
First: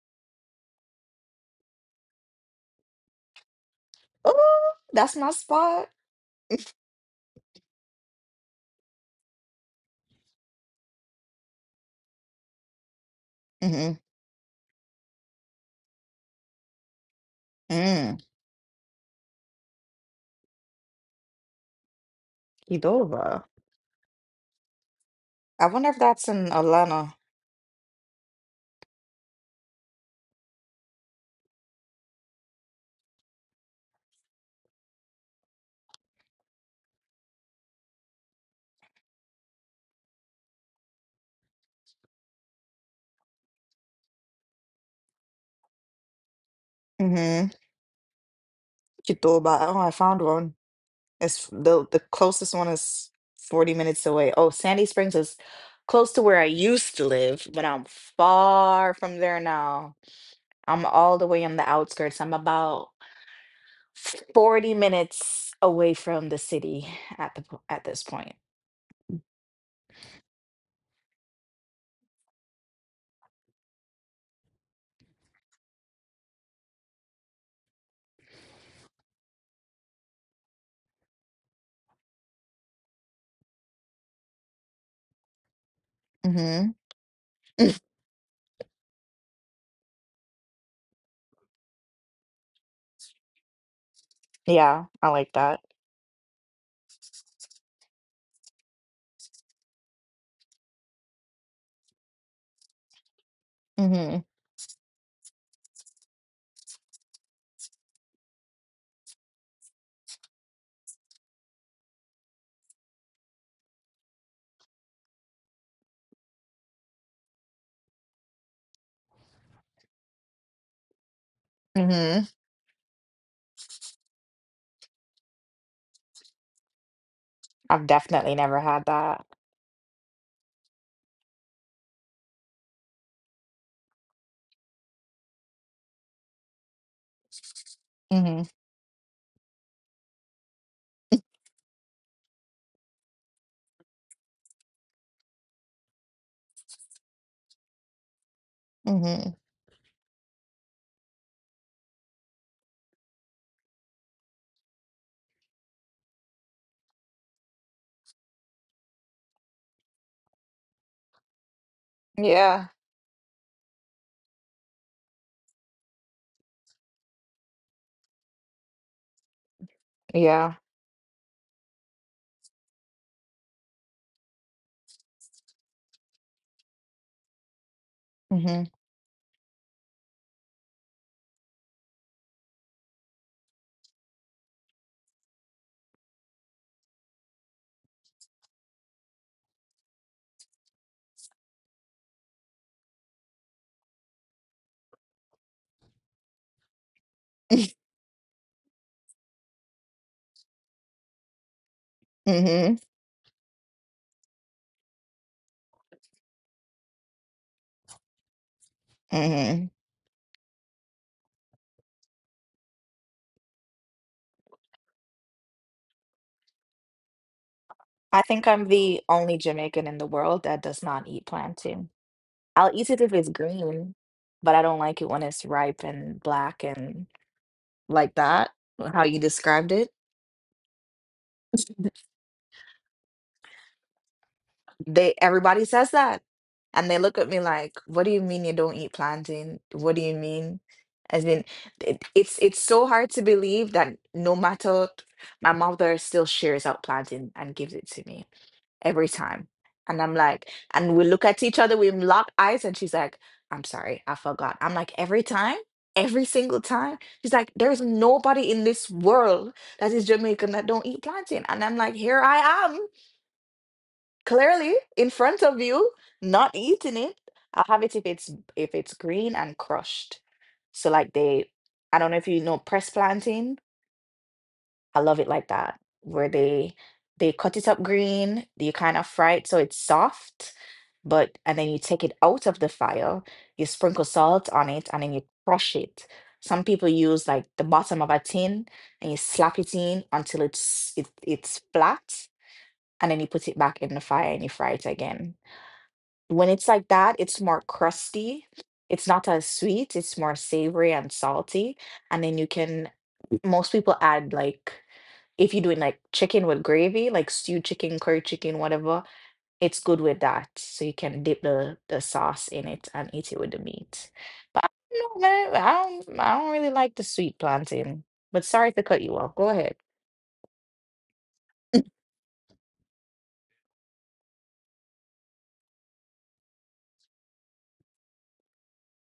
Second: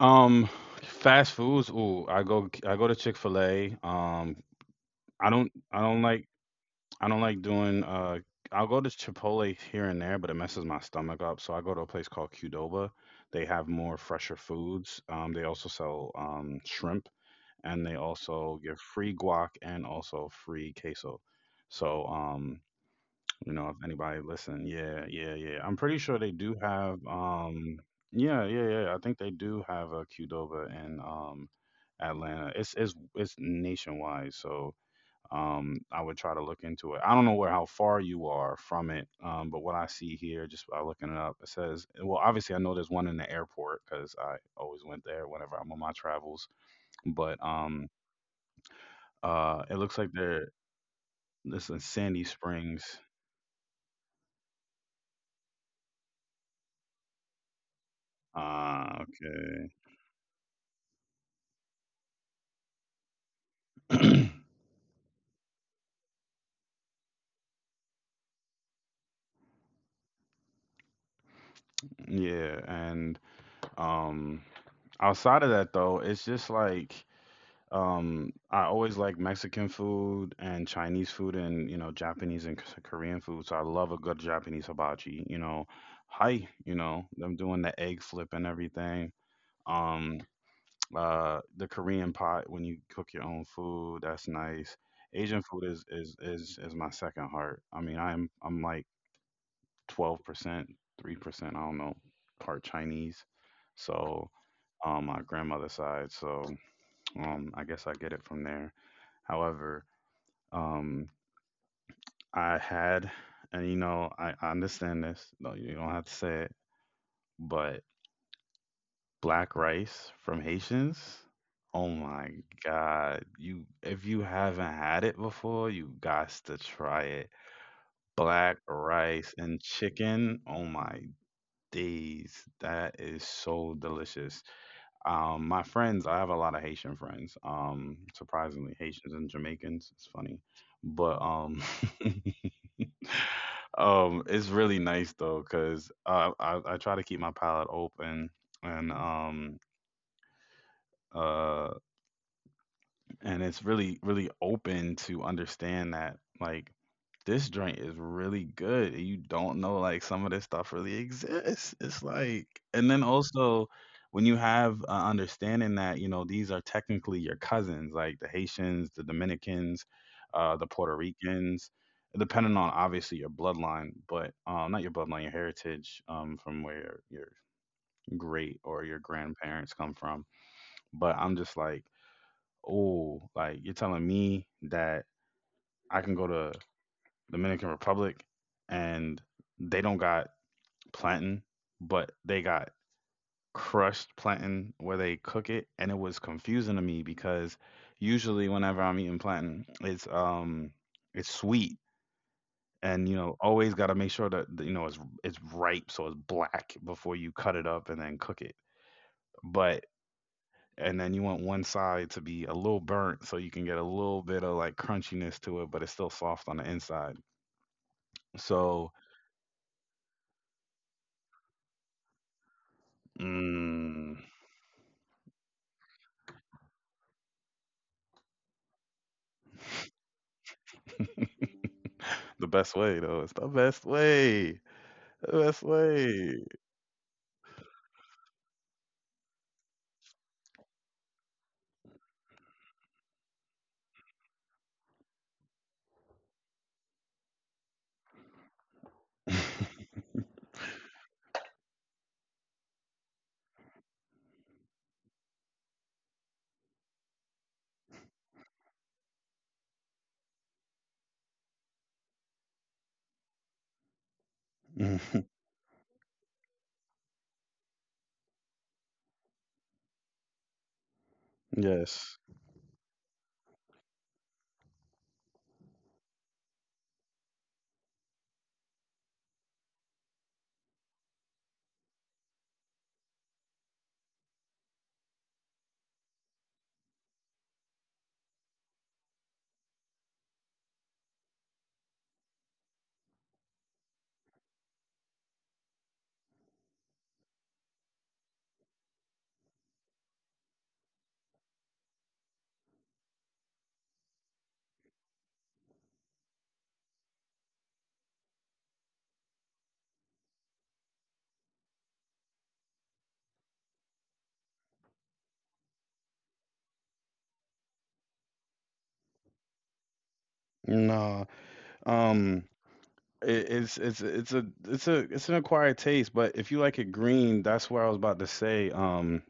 Speaker 1: Um, Fast foods. Ooh, I go to Chick-fil-A.
Speaker 2: Oh, that's my
Speaker 1: I
Speaker 2: spot.
Speaker 1: don't like doing I'll go to Chipotle here and there, but it messes my stomach up. So I go to a place called Qdoba. They have more
Speaker 2: Mm-hmm.
Speaker 1: fresher foods. They also sell shrimp and they
Speaker 2: Mm.
Speaker 1: also give free guac and also free queso. So you
Speaker 2: Qdoba.
Speaker 1: know if anybody listen, yeah, yeah, yeah,
Speaker 2: I
Speaker 1: I'm pretty
Speaker 2: wonder if
Speaker 1: sure they
Speaker 2: that's
Speaker 1: do
Speaker 2: in
Speaker 1: have
Speaker 2: Atlanta.
Speaker 1: um Yeah, yeah, yeah, yeah. I think they do have a Qdoba in Atlanta. It's nationwide, so I would try to look into it. I don't know where, how far you are from it, but what I see here just by looking it up, it says, well, obviously I know there's one in the airport because I always went there whenever I'm on my travels. But
Speaker 2: Chitoba.
Speaker 1: it
Speaker 2: Oh, I
Speaker 1: looks like
Speaker 2: found
Speaker 1: they're,
Speaker 2: one. It's
Speaker 1: this is
Speaker 2: the
Speaker 1: Sandy
Speaker 2: closest one
Speaker 1: Springs.
Speaker 2: is 40 minutes away. Oh, Sandy Springs is close to where I used to live, but I'm
Speaker 1: uh
Speaker 2: far from there now. I'm all the way on the outskirts. I'm about
Speaker 1: okay.
Speaker 2: 40 minutes away from the city at at this point.
Speaker 1: Yeah, and um outside of that though, it's just like I always like Mexican food and Chinese food and you know Japanese and Korean food. So I love a good Japanese hibachi, you know. Hi, you
Speaker 2: Mhm.
Speaker 1: know, them doing the egg flip and everything. Um the Korean pot when you cook your own food, that's nice.
Speaker 2: Yeah, I like
Speaker 1: Asian
Speaker 2: that.
Speaker 1: food is my second heart. I mean, I'm like 12%, 3%, I don't know, part Chinese.
Speaker 2: Mhm.
Speaker 1: So on my grandmother's side. So I guess I get it from there. However, um, I had, and you know, I understand this. No, you don't have to say it, but black rice from Haitians. Oh
Speaker 2: Mhm.
Speaker 1: my God! You, if you haven't had it before, you got to try it.
Speaker 2: I've definitely
Speaker 1: Black
Speaker 2: never had that.
Speaker 1: rice and chicken. Oh my days. That is so delicious. My friends, I have a lot of Haitian friends.
Speaker 2: Mhm.
Speaker 1: Surprisingly, Haitians and Jamaicans. It's funny, but it's really nice though, cause I try to keep my palate open and
Speaker 2: Mhm.
Speaker 1: um uh and it's really, really open to understand that, like, this joint is really good. You don't know, like, some of this stuff really exists. It's like,
Speaker 2: Yeah.
Speaker 1: and then also when you have understanding that, you know, these are technically your cousins, like the Haitians, the Dominicans,
Speaker 2: Yeah.
Speaker 1: the Puerto Ricans, depending on obviously your bloodline. But not your bloodline your heritage, from where your great
Speaker 2: Mhm.
Speaker 1: or your grandparents come from. But I'm just like, oh, like you're telling me that I can go to Dominican Republic and they don't got plantain, but they got crushed plantain where they cook it. And it was confusing to me because usually whenever I'm eating plantain, it's it's sweet.
Speaker 2: Mhm.
Speaker 1: And you know, always got to make sure that you know it's ripe, so it's black before you cut it up and then cook it. But
Speaker 2: Mhm.
Speaker 1: and then you want one side to be a little burnt so you can get a little bit of like crunchiness to it, but it's still soft on the inside.
Speaker 2: I think I'm
Speaker 1: So,
Speaker 2: the only Jamaican in the world that does not eat plantain. I'll eat it if it's green,
Speaker 1: mm,
Speaker 2: but I don't like it when it's ripe and black and like that, how you described it.
Speaker 1: the best way though, it's the best way,
Speaker 2: They,
Speaker 1: the best
Speaker 2: everybody says that.
Speaker 1: way.
Speaker 2: And they look at me like, "What do you mean you don't eat plantain? What do you mean?" As in, it's so hard to believe that no matter, my mother still shares out plantain and gives it to me, every time. And I'm like, and we look at each other, we lock eyes, and she's like, I'm sorry, I forgot. I'm like, every time, every single time. She's like, there's nobody in this world that is Jamaican that don't eat plantain. And I'm like, here I am, clearly in front of you, not eating it. I'll have it if it's, if it's green and crushed. So like they, I
Speaker 1: Yes.
Speaker 2: don't know if you know press plantain, I love it like that, where they cut it up green, you kind of fry it so it's soft, but, and then you take it out of the fire, you sprinkle salt on it, and then you crush it. Some people use like the bottom of a tin and you slap it in until it's flat, and then you put it back in the fire and you fry it again. When it's like that, it's more crusty. It's not as sweet, it's more savory and salty, and then you can most people add, like if you're doing, like, chicken with gravy, like stewed chicken, curry chicken, whatever, it's good with that, so you can dip the sauce in it and eat it with the meat. But I don't know, man, I don't really like the sweet plantain, but sorry to cut you off. Go ahead.
Speaker 1: No. Um. It, it's a it's a it's an acquired taste, but if you like it green, that's where I was about to say.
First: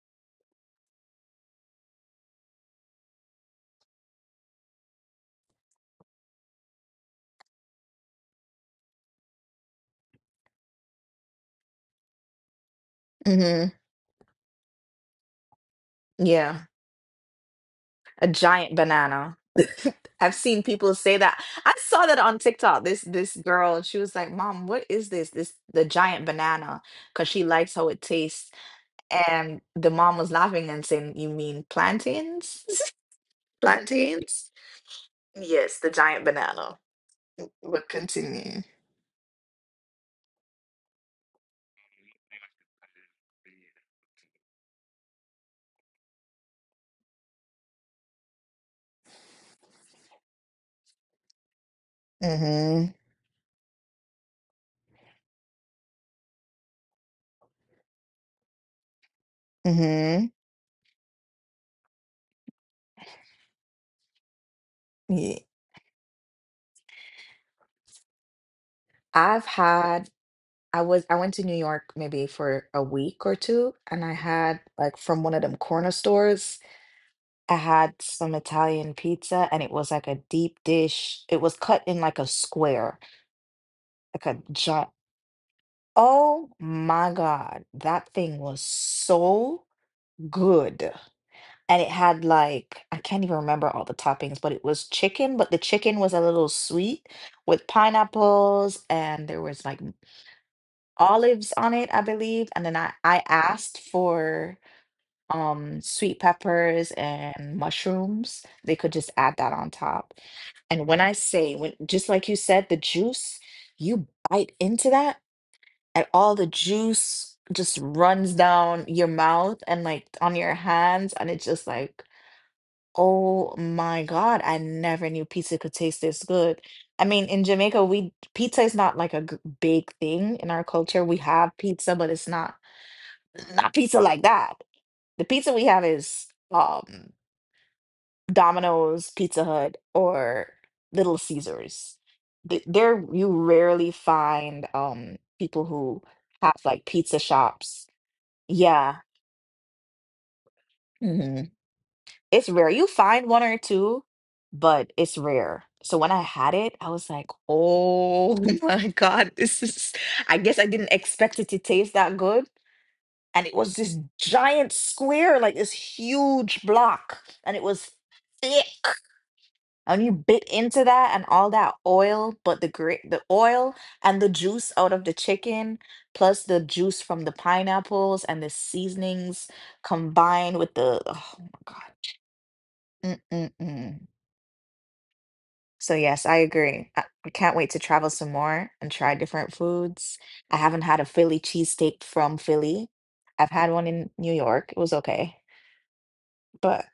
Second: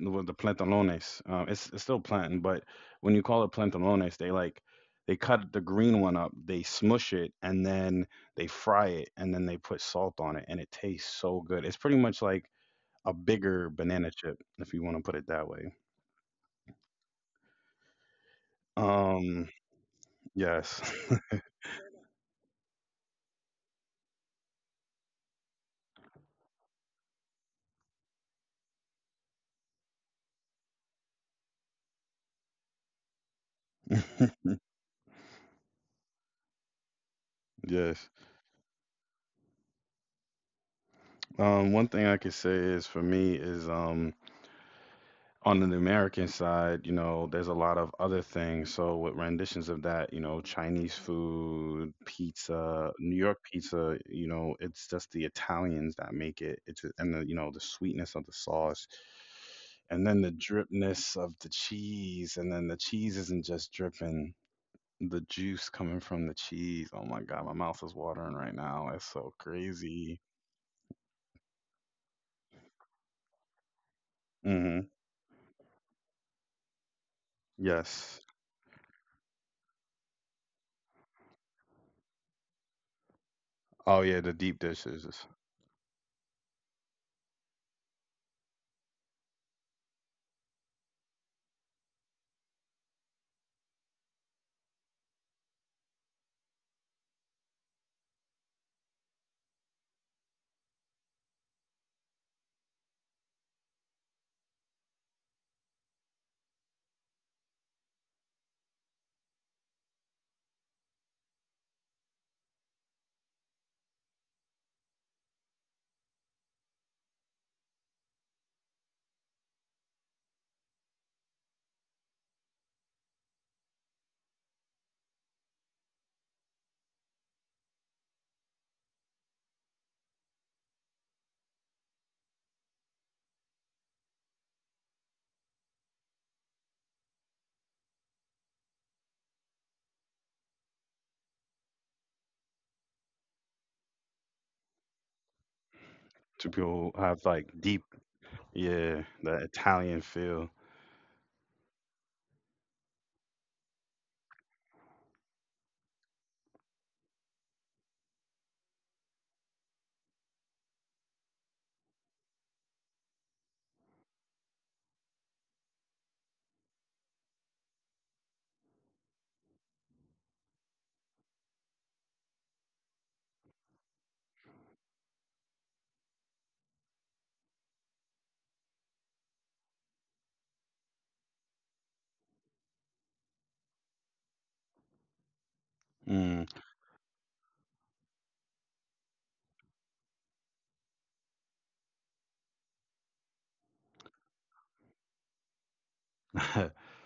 Speaker 1: With the plantalones, it's still plantain, but when you call it plantalones, they like they cut the green one up, they smush it, and then they fry it, and then they put salt on it, and it tastes so good. It's pretty much like a
Speaker 2: Mhm.
Speaker 1: bigger banana chip, if you want to put it that way.
Speaker 2: Yeah. A giant banana.
Speaker 1: Um,
Speaker 2: I've seen
Speaker 1: yes.
Speaker 2: people say that. I saw that on TikTok. This girl, she was like, "Mom, what is this? This the giant banana?" Because she likes how it tastes. And the mom was laughing and saying, "You mean plantains? Plantains? Yes, the giant banana." But
Speaker 1: Yes.
Speaker 2: continue.
Speaker 1: One thing I could say is for me is on the American side, you know, there's a lot of other things. So with renditions of that, you know, Chinese food, pizza,
Speaker 2: Mm-hmm.
Speaker 1: New York pizza, you know, it's just the Italians that make it. It's and the you know the sweetness of the sauce, and then the
Speaker 2: Mm-hmm.
Speaker 1: dripness of the cheese, and then the cheese isn't just dripping. The
Speaker 2: Yeah.
Speaker 1: juice coming from the cheese. Oh my God, my mouth is watering right now. It's so
Speaker 2: I've had.
Speaker 1: crazy.
Speaker 2: I was. I went to New York maybe for a week or two, and I had
Speaker 1: Hmm.
Speaker 2: like from one of them corner stores. I had
Speaker 1: Yes.
Speaker 2: some Italian pizza and it was like a deep dish. It was cut in like a square,
Speaker 1: Oh yeah, the
Speaker 2: like a
Speaker 1: deep
Speaker 2: giant.
Speaker 1: dishes.
Speaker 2: Oh my God. That thing was so good. And it had like, I can't even remember all the toppings, but it was chicken, but the chicken was a little sweet with pineapples and there was like olives on it, I believe. And then I asked for sweet peppers and mushrooms. They could just add that on top. And when I say when just like you said, the juice, you bite into that and all the juice just runs down your mouth and like on your hands and it's just like, oh my God, I never knew pizza could taste this good. I mean, in Jamaica, we pizza is not like a big thing in our culture. We have pizza, but it's not pizza like that. The pizza we have is Domino's, Pizza Hut, or Little Caesars. There, you rarely find people who
Speaker 1: Two
Speaker 2: have
Speaker 1: people
Speaker 2: like
Speaker 1: have
Speaker 2: pizza
Speaker 1: like deep,
Speaker 2: shops.
Speaker 1: yeah,
Speaker 2: Yeah,
Speaker 1: that Italian feel.
Speaker 2: hmm it's rare. You find one or two, but it's rare. So when I had it, I was like, "Oh my God, this is." I guess I didn't expect it to taste that good, and it was this giant square, like this huge block, and it was thick. And you bit into that and all that oil, but the oil and the juice out of the chicken, plus the juice from the pineapples and the seasonings combined with the, oh my God. Mm-mm-mm. So yes,
Speaker 1: Mm.
Speaker 2: I agree. I can't wait to travel some more and try different foods. I haven't had a Philly cheesesteak from Philly. I've had one in New York. It was okay. But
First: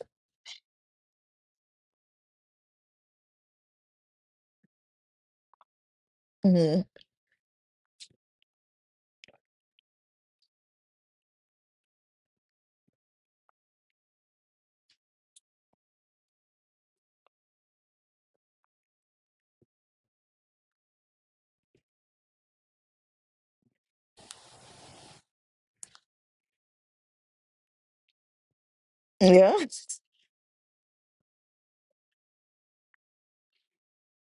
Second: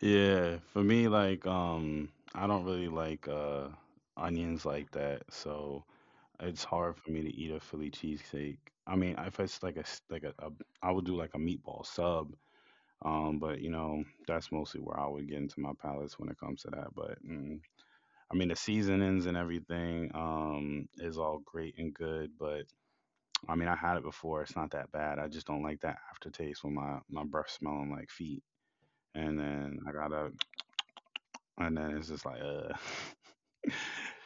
Speaker 1: Yeah, for me, like, I don't really like onions like that, so it's
Speaker 2: mhm,
Speaker 1: hard for me to eat a Philly cheesesteak. I mean, if it's like a I would do like a meatball sub, but you know, that's mostly where I would get into my palates when it comes to that. But, mm, I mean, the seasonings and everything, is all great and good, but I mean, I had it before. It's not that bad. I just don't like that aftertaste when my breath smelling like feet. And
Speaker 2: yeah.
Speaker 1: then I gotta, and then it's just like,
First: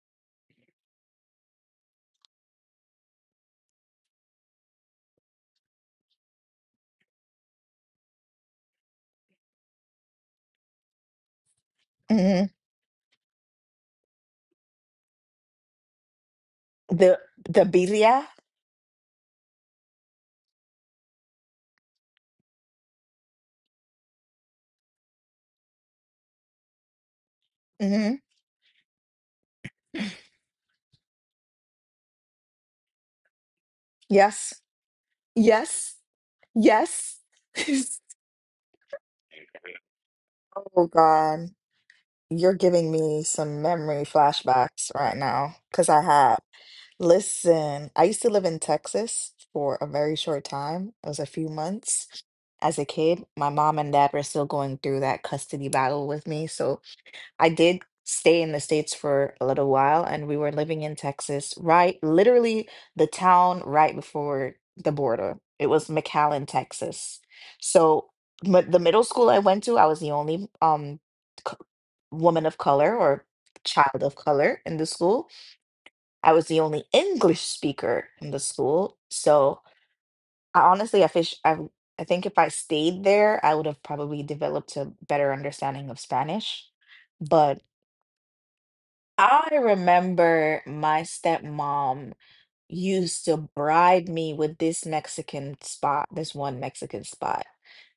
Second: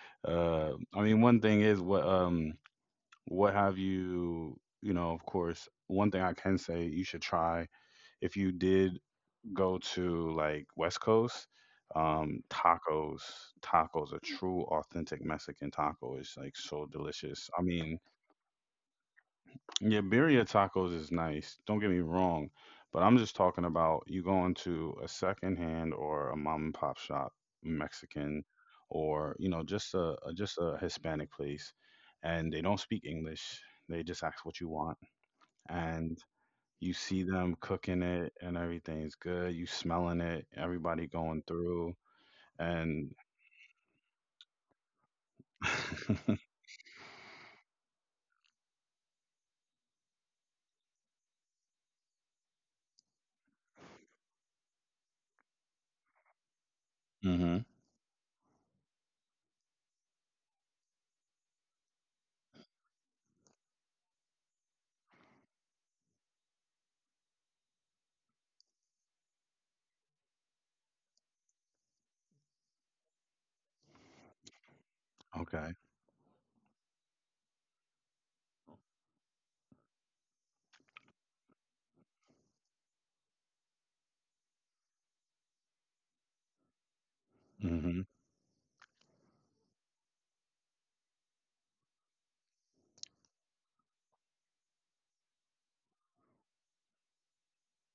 Speaker 1: uh. I mean, one thing is what have you, you know, of course, one thing I can say you should try, if you did go to like West Coast um
Speaker 2: Hmm.
Speaker 1: tacos tacos, a true authentic Mexican taco is like so
Speaker 2: The
Speaker 1: delicious.
Speaker 2: the
Speaker 1: I mean,
Speaker 2: birria.
Speaker 1: yeah, birria tacos is nice. Don't get me wrong, but I'm just talking about you going to a secondhand or a mom and pop shop,
Speaker 2: Hmm.
Speaker 1: Mexican, or you know, just a just a Hispanic place, and they don't speak English. They just ask
Speaker 2: Yes.
Speaker 1: what you want,
Speaker 2: Yes.
Speaker 1: and you
Speaker 2: Yes.
Speaker 1: see them cooking it, and everything's good. You smelling it,
Speaker 2: Oh
Speaker 1: everybody going
Speaker 2: God,
Speaker 1: through,
Speaker 2: you're giving
Speaker 1: and
Speaker 2: me some memory flashbacks right now because I had, listen, I used to live in Texas for a very short time. It was a few months as a kid. My mom and dad were still going through that custody battle with me. So I
Speaker 1: hmm,
Speaker 2: did stay in the States for a little while, and we were living in Texas, right? Literally the town right before the border. It was McAllen, Texas. So, but the middle school I went to, I was the only c- woman of color or child of color in the school.
Speaker 1: okay,
Speaker 2: I was the only English speaker in the school. So, I honestly, I think if I stayed there, I would have probably developed a better understanding of Spanish. But
Speaker 1: hmm,
Speaker 2: I remember my stepmom used to bribe me with this Mexican spot, this one Mexican spot.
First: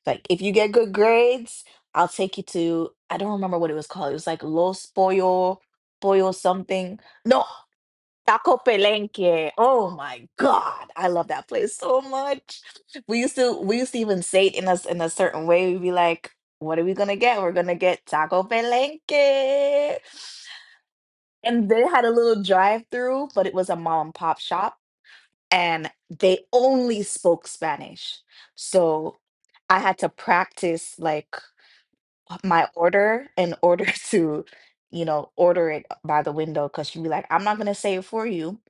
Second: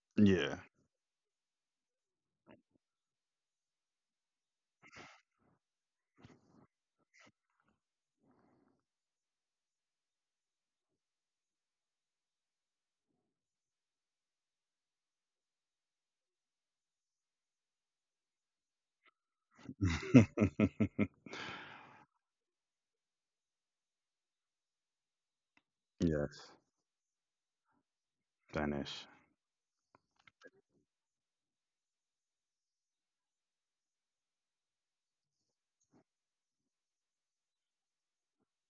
Speaker 2: Like, if you
Speaker 1: yeah,
Speaker 2: get good grades, I'll take you to, I don't remember what it was called. It was like Los Pollo, Pollo something. No, Taco Palenque. Oh my God. I love that place so much. We used to even say it in us in a certain way. We'd be like, what are we gonna get? We're gonna get Taco Palenque. And they had a little drive through, but it was a mom and pop shop, and they
Speaker 1: yes,
Speaker 2: only spoke Spanish.
Speaker 1: Spanish.
Speaker 2: So I had to practice like my order in order to, you know, order it by the window because she'd be like, I'm not gonna say it for you.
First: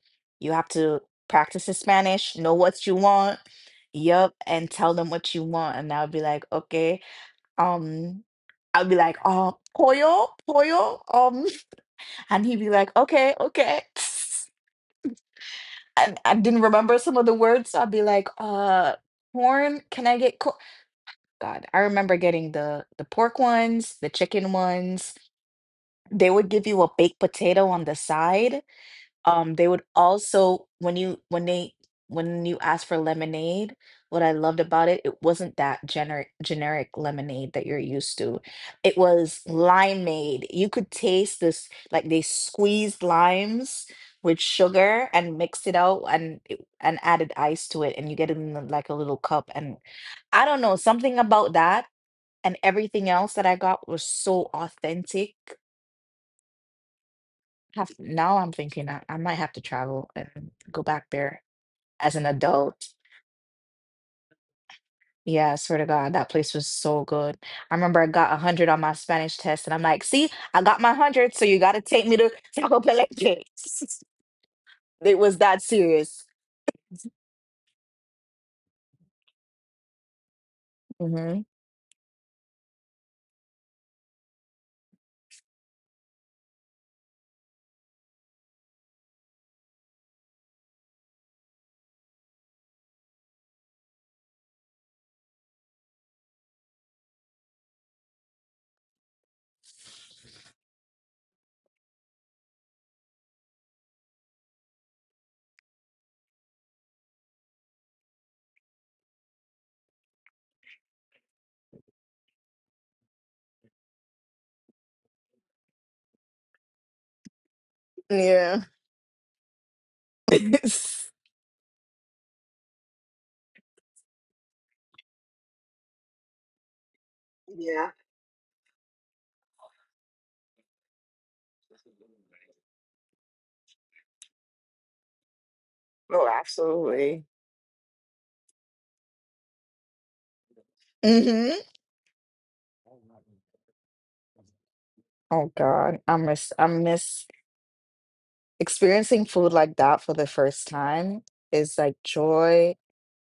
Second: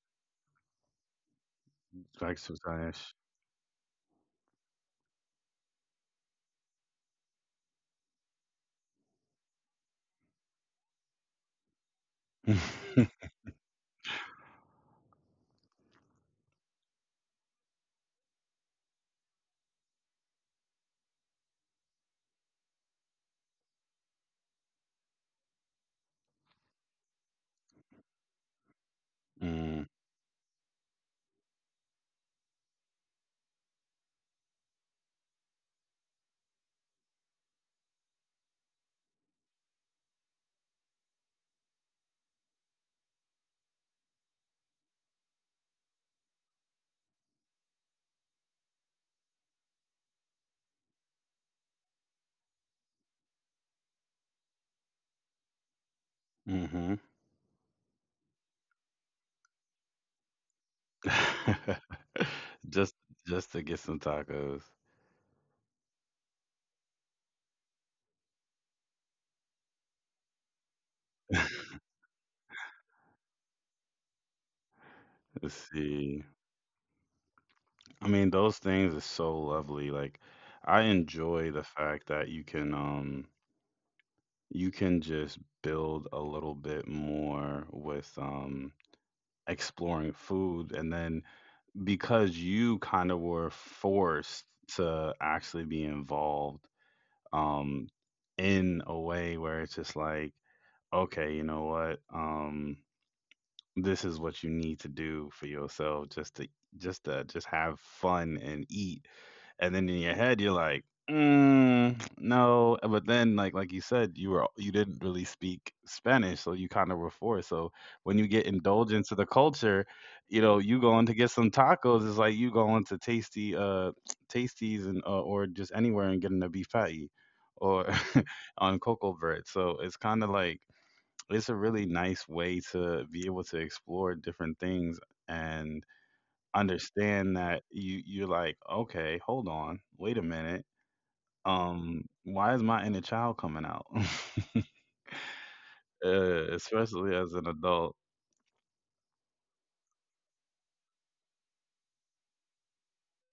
Speaker 2: You have to practice in Spanish,
Speaker 1: Sagst
Speaker 2: know
Speaker 1: du
Speaker 2: what you
Speaker 1: Sayash.
Speaker 2: want, yep, and tell them what you want. And I would be like, okay, um, I would be like, oh, pollo, pollo, and he'd be like, okay, okay. I didn't remember some of the words. So I'd be like, corn, can I get corn? God, I remember getting the pork ones, the chicken ones. They would give you a baked potato on the side. They would
Speaker 1: Mm,
Speaker 2: also when they when you ask for lemonade, what I loved about it, it wasn't that generic lemonade that you're used to. It was limeade. You could taste this like they squeezed limes with sugar and mixed it out and and added ice to it and you get it in like a little cup and I don't know, something about that and everything else that I got was so authentic
Speaker 1: mhm.
Speaker 2: have now I'm thinking I might have to travel and go back there as an adult.
Speaker 1: Just just to get some tacos.
Speaker 2: Yeah, I swear to God, that place was so good. I remember I got a hundred on my Spanish test, and I'm like, "See, I got my hundred, so you gotta take me to Taco Palenque." It was
Speaker 1: Let's
Speaker 2: that
Speaker 1: see.
Speaker 2: serious.
Speaker 1: I mean, those things are so lovely. Like, I
Speaker 2: Hmm.
Speaker 1: enjoy the fact that you can just build a little bit more with exploring food, and then because you kind of were forced to actually be involved um in a way where it's just like, okay, you know what? This is what you need to do for yourself, just to just to just have fun and eat. And then in your head, you're like, mm, no. But then, like you said, you were you didn't really speak Spanish, so you kind of were forced. So when you get
Speaker 2: Yeah.
Speaker 1: indulged into the culture, you know, you going to get some tacos. It's like you going to tasty tasties and or just anywhere and getting a beef patty or
Speaker 2: Yeah.
Speaker 1: on cocoa bread. So it's kind of like it's a really nice way to be able to explore different things and
Speaker 2: Oh, absolutely.
Speaker 1: understand that you, you're like, okay, hold on, wait a minute,
Speaker 2: Hmm.
Speaker 1: why is my inner child coming out
Speaker 2: Oh God, I miss I
Speaker 1: especially
Speaker 2: miss
Speaker 1: as an adult.
Speaker 2: experiencing food like that for the first time is like joy.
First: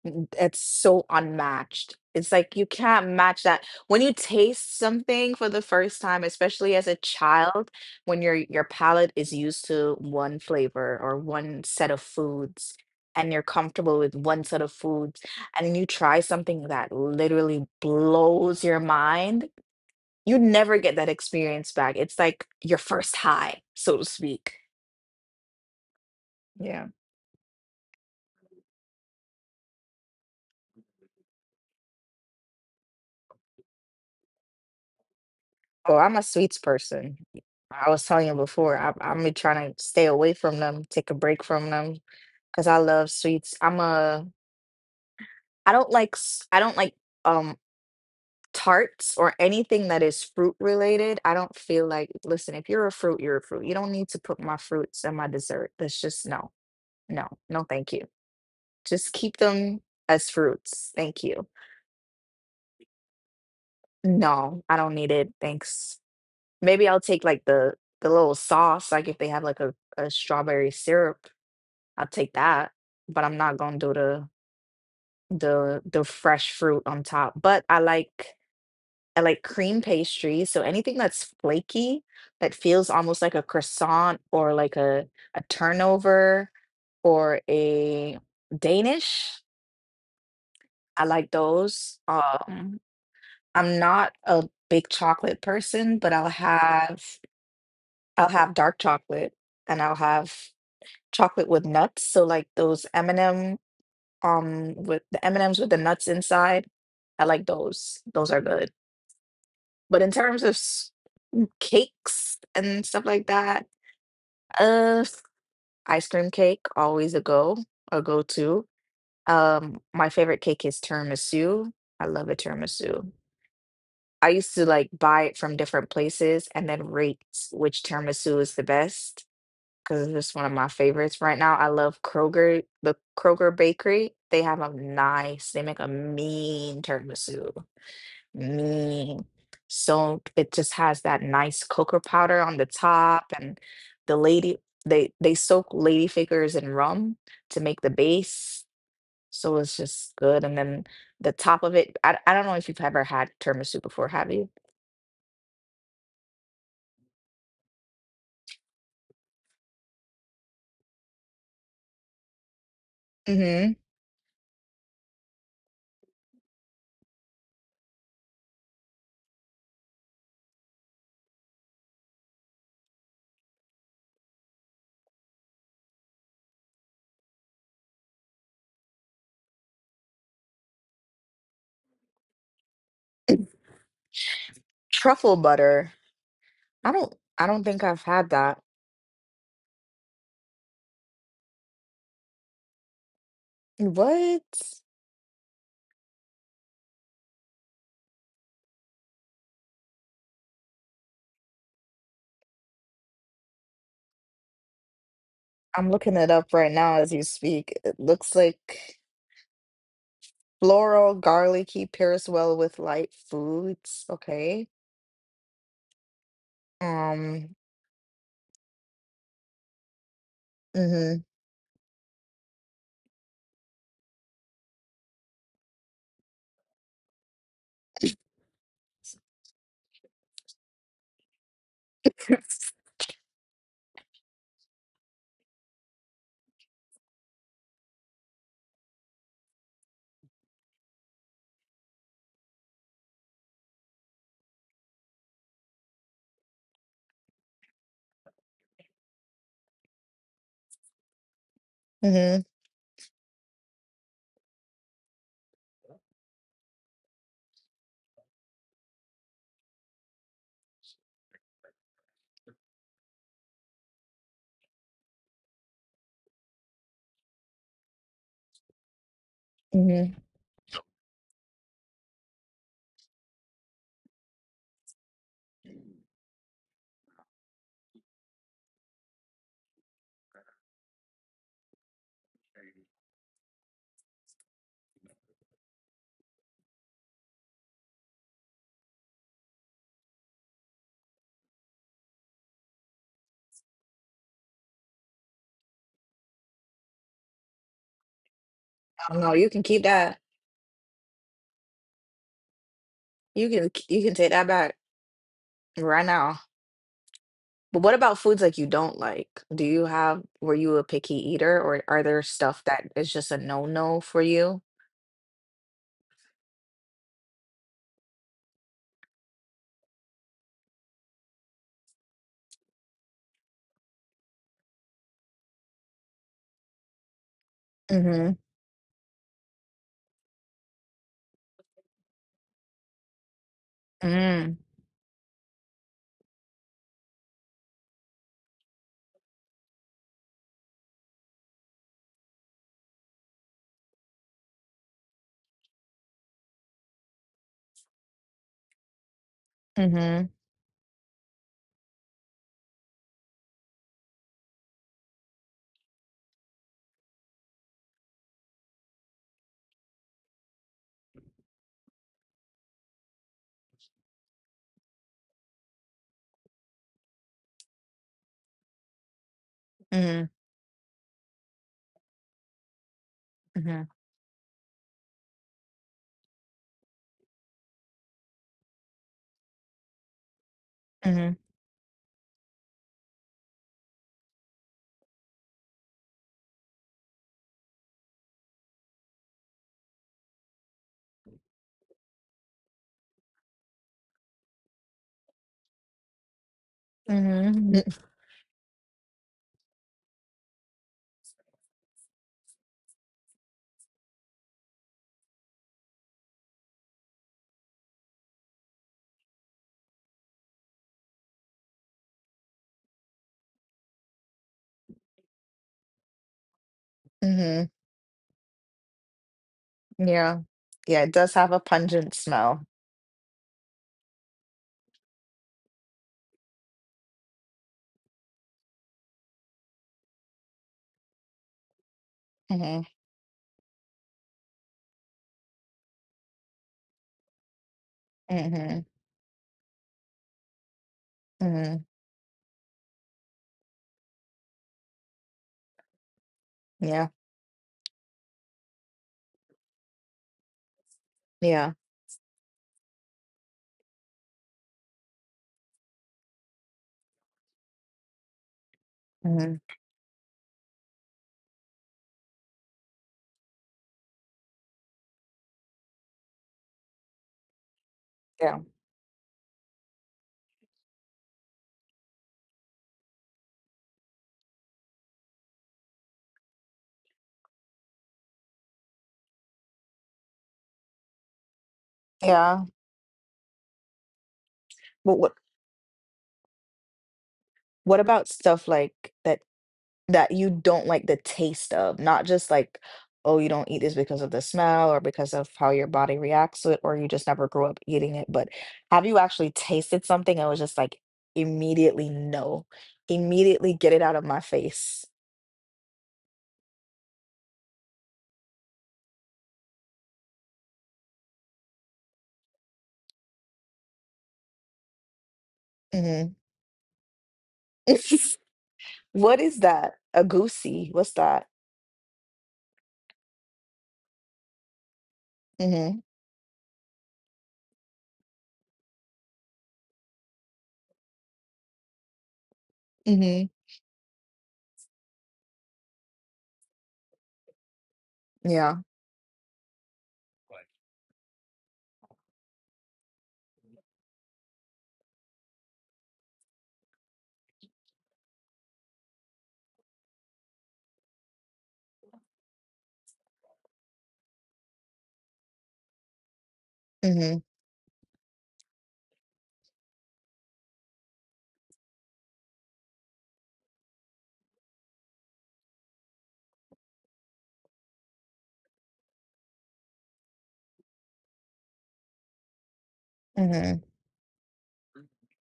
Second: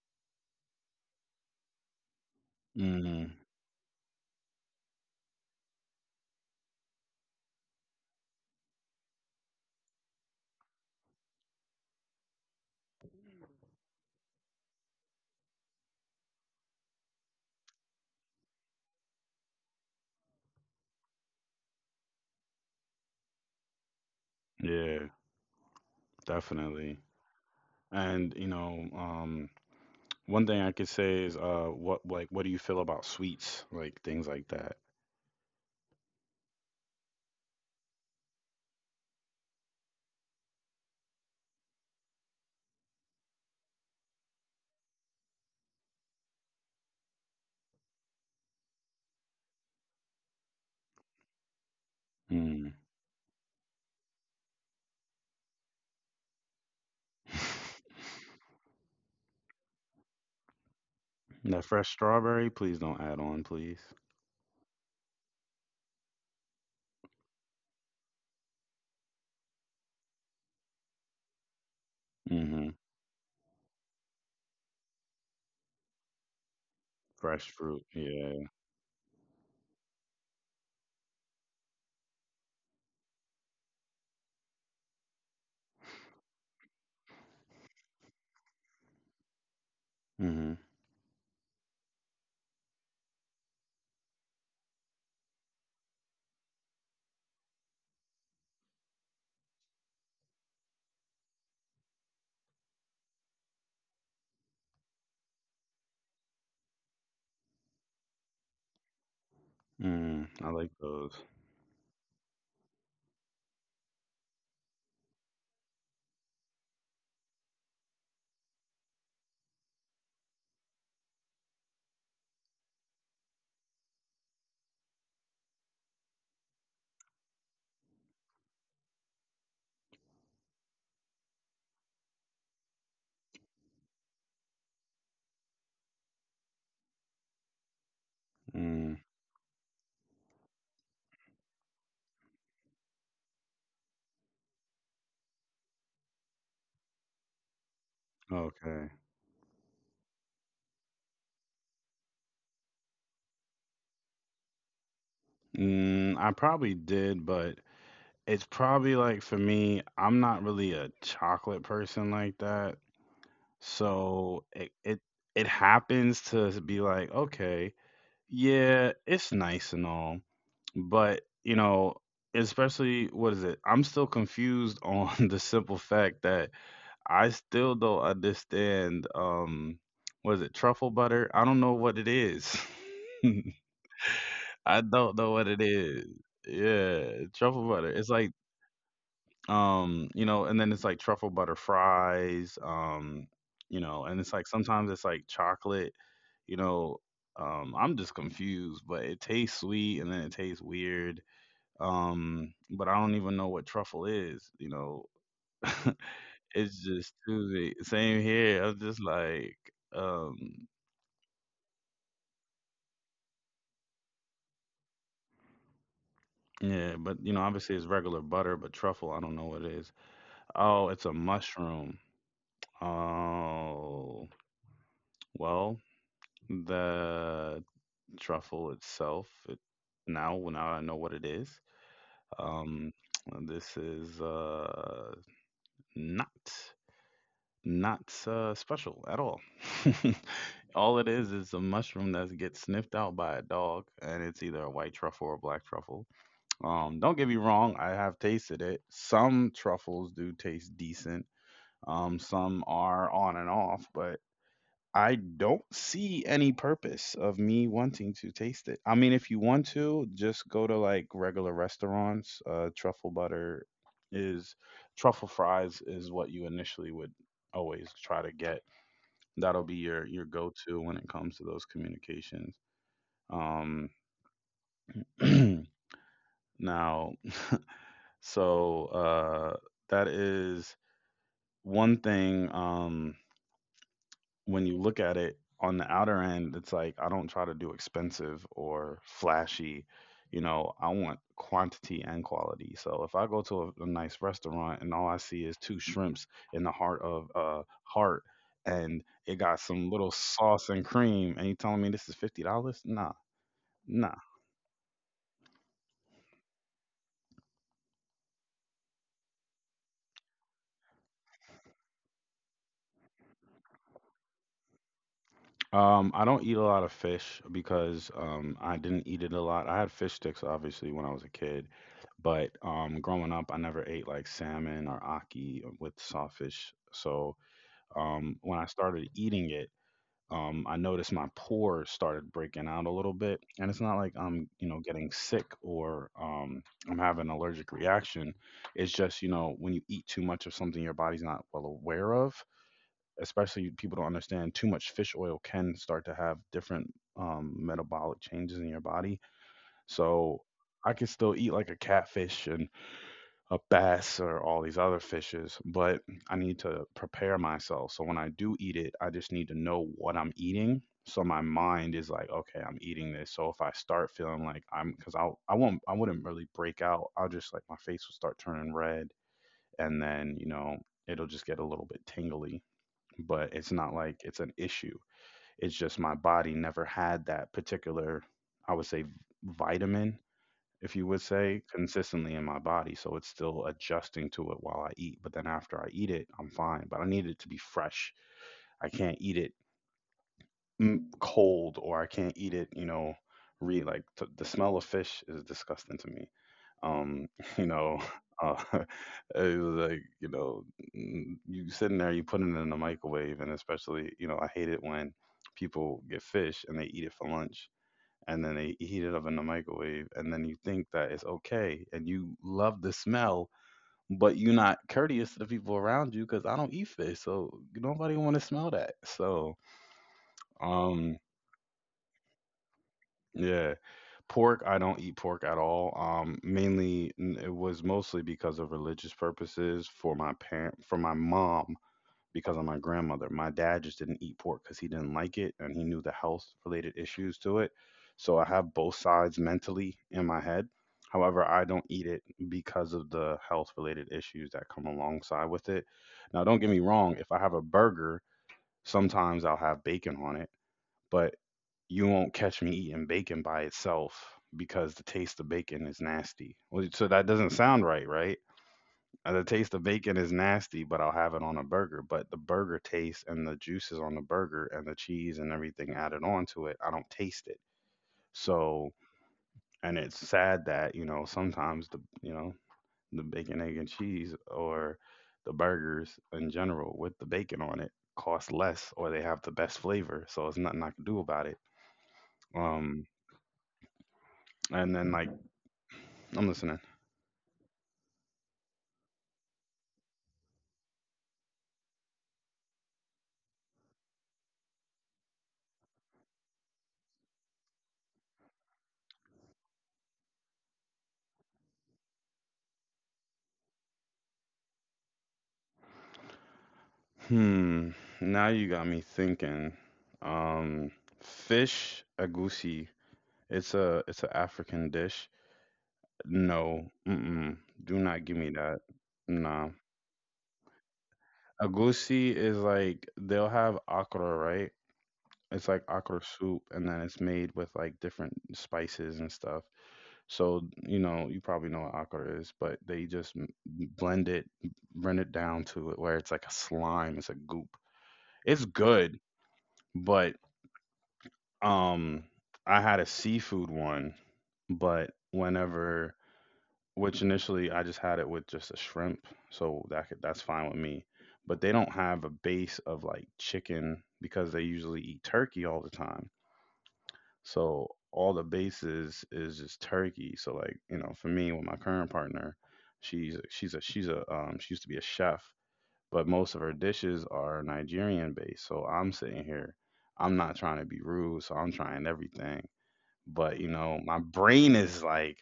Speaker 2: Mm, it's so unmatched. It's like you can't match
Speaker 1: Mm,
Speaker 2: that. When you taste something for the first time, especially as a child, when your palate is used to one flavor or one set of foods, and you're comfortable with one set of foods, and then you try something that literally blows your mind, you never get that experience back. It's like your first high, so to speak.
Speaker 1: yeah, definitely. And you know, one thing I could say is what do you feel about sweets, like things like that?
Speaker 2: Oh, I'm a sweets person. I was telling you before, I'm trying to stay away from them, take a break from them, because I love sweets. I don't like, I don't like um tarts or anything that is fruit related. I don't feel like, listen, if
Speaker 1: Mm.
Speaker 2: you're a fruit, you're a fruit. You don't need to put my fruits in my dessert. That's just no, no, no, thank you. Just keep them as fruits. Thank you.
Speaker 1: That fresh strawberry, please don't add on, please.
Speaker 2: No, I don't need it. Thanks. Maybe I'll take like the little sauce, like if they have like a strawberry syrup, I'll take
Speaker 1: Hmm.
Speaker 2: that. But I'm not gonna do the fresh fruit on top.
Speaker 1: Fresh
Speaker 2: But
Speaker 1: fruit, yeah.
Speaker 2: I like cream pastry, so anything that's flaky that feels almost like a croissant or like a turnover or a Danish.
Speaker 1: Mhm.
Speaker 2: I like those. I'm not a big chocolate person, but I'll have dark chocolate and I'll have chocolate with nuts, so like those M&M, with the M&Ms with the nuts inside, I like those. Those are good. But in
Speaker 1: Mm,
Speaker 2: terms
Speaker 1: I
Speaker 2: of
Speaker 1: like
Speaker 2: s
Speaker 1: those.
Speaker 2: cakes and stuff like that, uh, ice cream cake, always a go, a go-to. My favorite cake is tiramisu. I love a tiramisu. I used to like buy it from different places and then rate which tiramisu is the best, because it's just one of my favorites right now. I love Kroger, the Kroger Bakery. They have a nice, they make a mean tiramisu.
Speaker 1: Mm,
Speaker 2: Mean. So it just has that nice cocoa powder on the top and the lady they soak lady fingers in rum to make the base.
Speaker 1: okay.
Speaker 2: So it's just good. And then the top of it, I don't know if you've ever had tiramisu before, have you?
Speaker 1: Mm, I probably did, but it's probably like for me, I'm not really a chocolate person like that.
Speaker 2: Mm-hmm.
Speaker 1: So it it happens to be like, okay, yeah, it's nice and all, but you know, especially what is it? I'm still confused on the simple fact that I still don't understand. Was it truffle butter? I don't know what it is. I don't know
Speaker 2: Truffle
Speaker 1: what it
Speaker 2: butter.
Speaker 1: is.
Speaker 2: I don't
Speaker 1: Yeah,
Speaker 2: I don't
Speaker 1: truffle
Speaker 2: think
Speaker 1: butter.
Speaker 2: I've
Speaker 1: It's
Speaker 2: had
Speaker 1: like,
Speaker 2: that.
Speaker 1: you know, and then it's like truffle butter fries. You know, and it's like
Speaker 2: What?
Speaker 1: sometimes it's like chocolate. You know, I'm just confused. But it tastes sweet, and then it tastes weird. But I don't even know what truffle is. You know.
Speaker 2: I'm looking it up right
Speaker 1: It's
Speaker 2: now
Speaker 1: just
Speaker 2: as you speak.
Speaker 1: Tuesday.
Speaker 2: It
Speaker 1: Same
Speaker 2: looks
Speaker 1: here. I was
Speaker 2: like
Speaker 1: just like, um,
Speaker 2: floral, garlicky, pairs well with light foods. Okay.
Speaker 1: yeah, but you know,
Speaker 2: Um.
Speaker 1: obviously it's regular butter, but truffle, I don't know what it is. Oh, it's a
Speaker 2: Mhm.
Speaker 1: mushroom. Oh, well, the truffle itself, it, now well, now I know what it is. Um, this is not, not special at all. All it is a mushroom that gets sniffed out by a dog, and it's either a white truffle or a black truffle. Don't get me wrong, I have tasted it. Some truffles do taste decent.
Speaker 2: Mhm.
Speaker 1: Some are on and off, but I don't see any purpose of me wanting to taste it. I mean, if you want to, just go to like regular restaurants. Truffle butter is truffle fries is what you initially would always try to get. That'll be your
Speaker 2: Mhm.
Speaker 1: your go-to when it comes to those communications. Um, now, so that is one thing, when you look at it on the outer end, it's like I don't try to do expensive or flashy. You know, I want quantity and quality. So if I go to a nice restaurant and all I see is two shrimps in the heart of heart, and
Speaker 2: Oh no,
Speaker 1: it
Speaker 2: you
Speaker 1: got
Speaker 2: can keep
Speaker 1: some little
Speaker 2: that.
Speaker 1: sauce and cream, and you telling me this is $50? Nah,
Speaker 2: You can you can
Speaker 1: nah.
Speaker 2: take that back right now. But what about foods like you don't like? Do you have? Were you a picky eater, or are there stuff that is just a no no for you?
Speaker 1: I don't eat a lot of fish because I didn't eat it a lot. I had fish sticks obviously when I was a kid, but growing up, I never ate like salmon or aki with sawfish. So
Speaker 2: Mhm.
Speaker 1: um, when I started eating it, I noticed my pores started breaking out a little bit, and it's not like I'm,
Speaker 2: Mm.
Speaker 1: you know, getting sick or I'm having an allergic reaction. It's just, when you eat too much of something your body's not well aware of, especially people don't understand too much fish oil can start to have different metabolic changes in your body.
Speaker 2: Mhm.
Speaker 1: So I can still eat like a catfish and a bass or all these other fishes, but I need to prepare myself. So when I do eat it, I just need to know what I'm eating. So my mind is like, okay, I'm eating this. So if I start feeling like I'm, because I won't, I wouldn't really break out. I'll just like my face will start turning red, and
Speaker 2: Mhm.
Speaker 1: then it'll just get a little bit tingly, but it's
Speaker 2: Mhm.
Speaker 1: not like it's an issue. It's just my body never had that particular, I would say, vitamin, if you would
Speaker 2: Mhm.
Speaker 1: say, consistently in my body. So it's still adjusting to it while I eat. But then after I eat it, I'm fine. But I need it to be fresh. I can't eat it cold, or I can't eat it. The smell of fish is disgusting to me. Um, you
Speaker 2: Mhm.
Speaker 1: know, uh, it was like, you sitting there, you putting it in the microwave, and especially, I hate it when people get fish and they eat it for lunch and then they heat it up in the microwave, and then you think that it's okay and you love the smell, but you're not courteous to the people around you because I don't eat fish, so
Speaker 2: Mhm.
Speaker 1: nobody want to smell that. so
Speaker 2: Yeah. Yeah, it
Speaker 1: um
Speaker 2: does have a pungent smell.
Speaker 1: yeah. Pork, I don't eat pork at all. Mainly, it was mostly because of religious purposes for my parent, for my mom, because of my
Speaker 2: Hmm.
Speaker 1: grandmother. My dad just didn't eat pork because he didn't like it and he knew the health related issues to it. So I have
Speaker 2: Hmm.
Speaker 1: both sides mentally in my head. However, I
Speaker 2: Hmm.
Speaker 1: don't eat it because of the health related issues that come alongside with it. Now, don't get me
Speaker 2: Yeah.
Speaker 1: wrong, if I have a burger, sometimes I'll have bacon on it, but
Speaker 2: Yeah.
Speaker 1: you won't catch me eating bacon by itself because the taste of bacon is nasty. Well, so that doesn't sound right, right? The
Speaker 2: Hmm.
Speaker 1: taste of bacon is nasty, but I'll have it on a burger. But the burger taste and the juices on the burger and the cheese and everything added onto it, I don't taste it.
Speaker 2: Yeah.
Speaker 1: So, and it's sad that sometimes the bacon, egg, and cheese, or the burgers in general with the bacon on it cost less or they have the best flavor. So it's nothing I can do about it.
Speaker 2: Yeah.
Speaker 1: Um, And then
Speaker 2: But
Speaker 1: like I'm listening.
Speaker 2: what about stuff like that that you don't like the taste of? Not just like, oh, you don't eat this because of the smell or because of how your body reacts to it, or you just never grew up eating it. But have you actually tasted something and was just like immediately no, immediately get it out of my face?
Speaker 1: Hmm. Now you got me thinking. Um, Fish agusi. It's an African dish.
Speaker 2: hmm
Speaker 1: No. Mm-mm. Do not give me that.
Speaker 2: What is
Speaker 1: Nah.
Speaker 2: that? A goosey? What's that?
Speaker 1: Agusi is like they'll have akra, right? It's like
Speaker 2: hmm
Speaker 1: akra soup, and then it's made with like different spices and stuff. So you probably know what akra is, but they just
Speaker 2: Mhm.
Speaker 1: blend it, blend it, down to it where it's like a slime. It's a goop. It's
Speaker 2: Yeah.
Speaker 1: good. But um I had a seafood one, but whenever which initially I just had it with just a shrimp, so that's fine with me. But they don't have a base of like chicken because they usually eat turkey all the time.
Speaker 2: Mhm.
Speaker 1: So all the bases is just turkey. So like, for me with my current partner, she used to be a chef, but most of her dishes are Nigerian based. So I'm sitting here. I'm not trying to be rude, so I'm trying everything. But
Speaker 2: Mhm.
Speaker 1: my brain is like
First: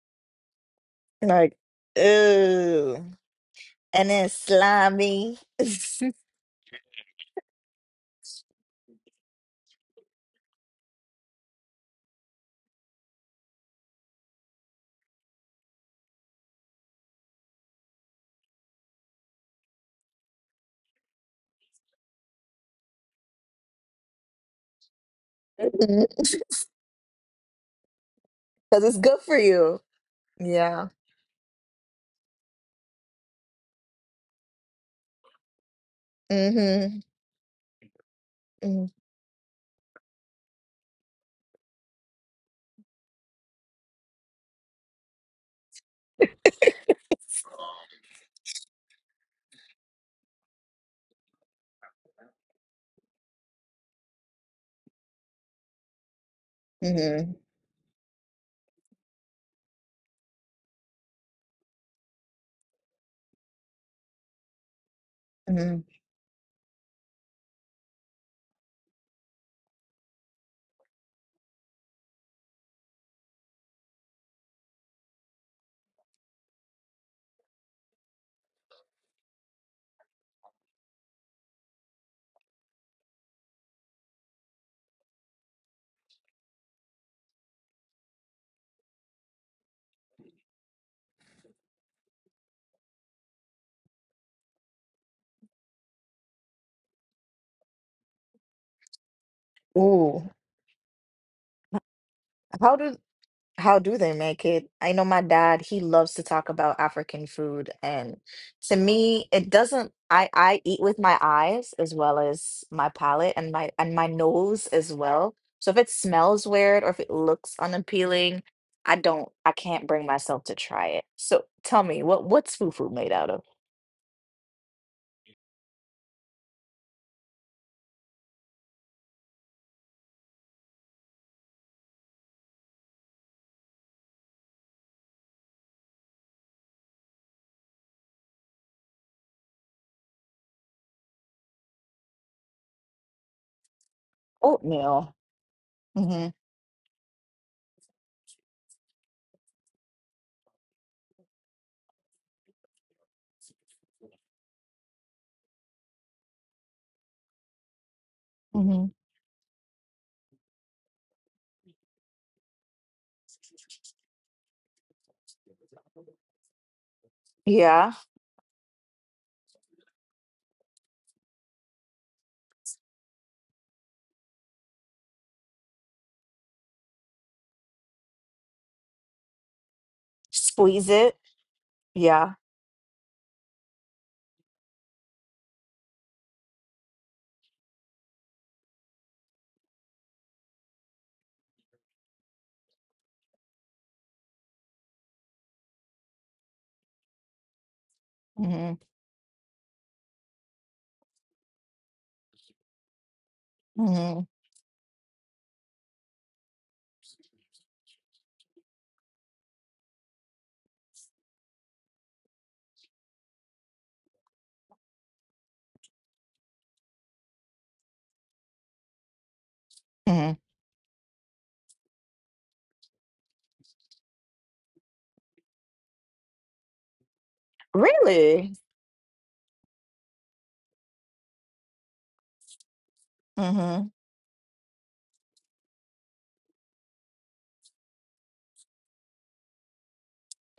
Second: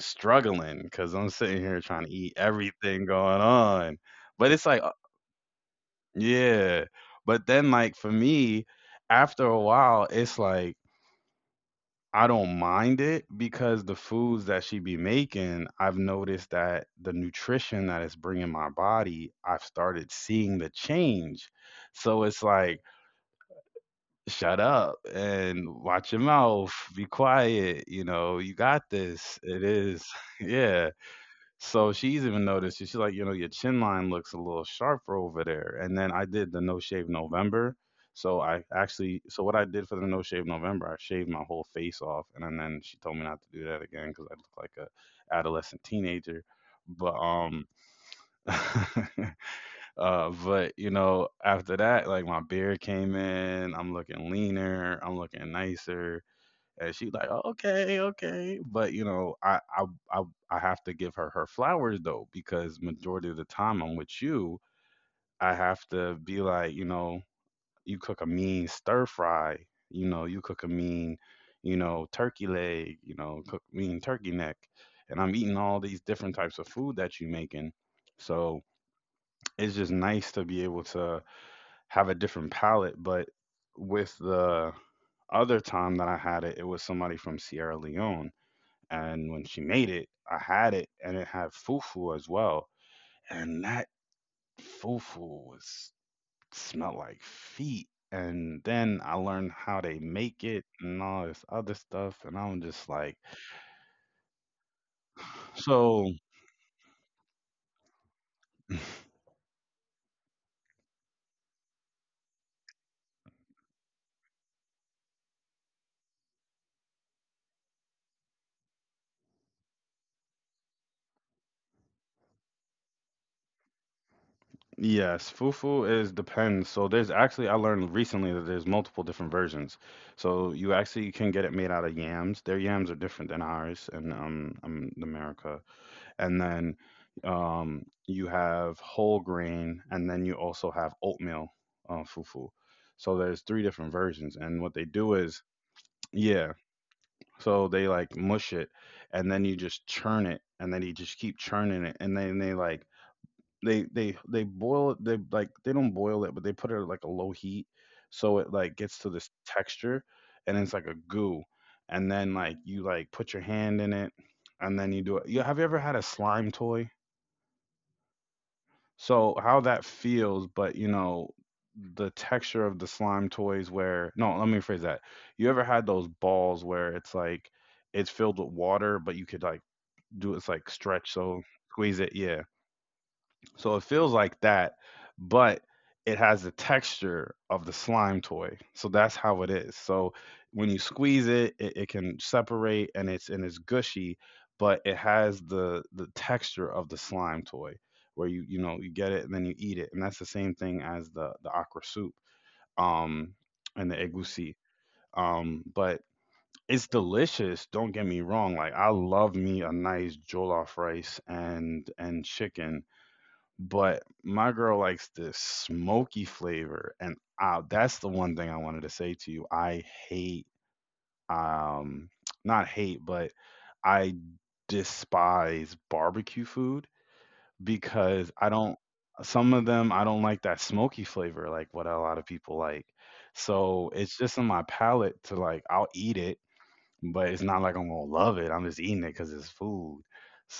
Speaker 1: struggling because I'm
Speaker 2: Like,
Speaker 1: sitting here trying to eat
Speaker 2: ooh.
Speaker 1: everything going on.
Speaker 2: And then
Speaker 1: But it's like
Speaker 2: slimy. Because
Speaker 1: yeah. But then like for me, after a while, it's like I don't mind it, because the foods that she be making, I've noticed that the nutrition that it's bringing my body, I've started seeing the change. So it's like, shut up and watch your mouth, be quiet, you know, you got
Speaker 2: Mhm. It's good for
Speaker 1: this. It
Speaker 2: you.
Speaker 1: is.
Speaker 2: Yeah.
Speaker 1: Yeah. So she's even noticed it. She's like, you know, your chin line looks a little sharper over there. And then I did the No
Speaker 2: Mhm.
Speaker 1: Shave November.
Speaker 2: Mhm.
Speaker 1: So what I did for the No Shave November, I shaved my whole face off, and then she told me not to do that again because I look like a adolescent teenager. But but you know, after that, like my beard came in, I'm looking leaner, I'm looking nicer, and she like,
Speaker 2: Mhm.
Speaker 1: "Oh, okay, okay." But I I have to give her her flowers though, because majority of the time I'm with you, I
Speaker 2: Mhm.
Speaker 1: have to be like, you cook a mean stir fry, you cook a mean, turkey leg, cook mean turkey neck, and I'm eating all these different types of food that you're making, so it's just nice to be able to have a different palette. But with the other time that I had it, it was somebody from Sierra Leone. And when she made it, I had it and it had fufu as well. And that fufu was smelled like feet. And then I learned how they
Speaker 2: Ooh.
Speaker 1: make it and all this other stuff. And I'm
Speaker 2: How
Speaker 1: just
Speaker 2: do?
Speaker 1: like,
Speaker 2: How do they make it? I know my dad, he
Speaker 1: so.
Speaker 2: loves to talk about African food, and to me, it doesn't I eat with my eyes as well as my palate and my nose as well. So if it smells weird or if it looks unappealing, I can't bring myself to try it. So tell me, what's fufu made out of?
Speaker 1: Yes, fufu is depends. So there's actually I learned recently that there's multiple different versions. So you actually can get it made out of yams. Their yams are different than ours in America. And then you have whole grain, and then you also have oatmeal fufu. So there's three different versions, and what they do
Speaker 2: Oatmeal.
Speaker 1: is,
Speaker 2: Mm-hmm.
Speaker 1: yeah. So they like mush it, and then you just churn it, and then you just keep churning it. And then they like, they boil it, they like, they don't boil it, but they put it at like a low heat, so it like
Speaker 2: Mm-hmm.
Speaker 1: gets to this texture. And it's like a goo, and then like you like put your hand in it, and then you do it. You ever had a slime toy,
Speaker 2: Yeah.
Speaker 1: so how that feels, but you know the texture of the slime toys where, no, let me rephrase that. You ever had those balls where it's like it's filled with water, but you could like do it's like
Speaker 2: Squeeze
Speaker 1: stretch,
Speaker 2: it.
Speaker 1: so squeeze it,
Speaker 2: Yeah.
Speaker 1: yeah. So it feels like that, but it has the texture of the slime toy. So that's how it is. So when you squeeze it, it can separate, and it's gushy, but it has the texture of the slime toy, where you you
Speaker 2: Mm-hmm.
Speaker 1: know you get it, and then you eat it. And that's the same thing as the aqua soup um and the
Speaker 2: Mm-hmm.
Speaker 1: egusi. But it's delicious, don't get me wrong. Like I love me a nice jollof rice and chicken, but my girl likes this smoky flavor, and that's the one thing I wanted to say to you. I
Speaker 2: hmm
Speaker 1: hate, um not hate, but I despise barbecue food because I
Speaker 2: Really?
Speaker 1: don't some of them, I don't like that smoky flavor like what a lot of people like.
Speaker 2: Mhm.
Speaker 1: So it's just in my palate to, like I'll eat it, but it's not like I'm gonna love it. I'm just eating it because it's food.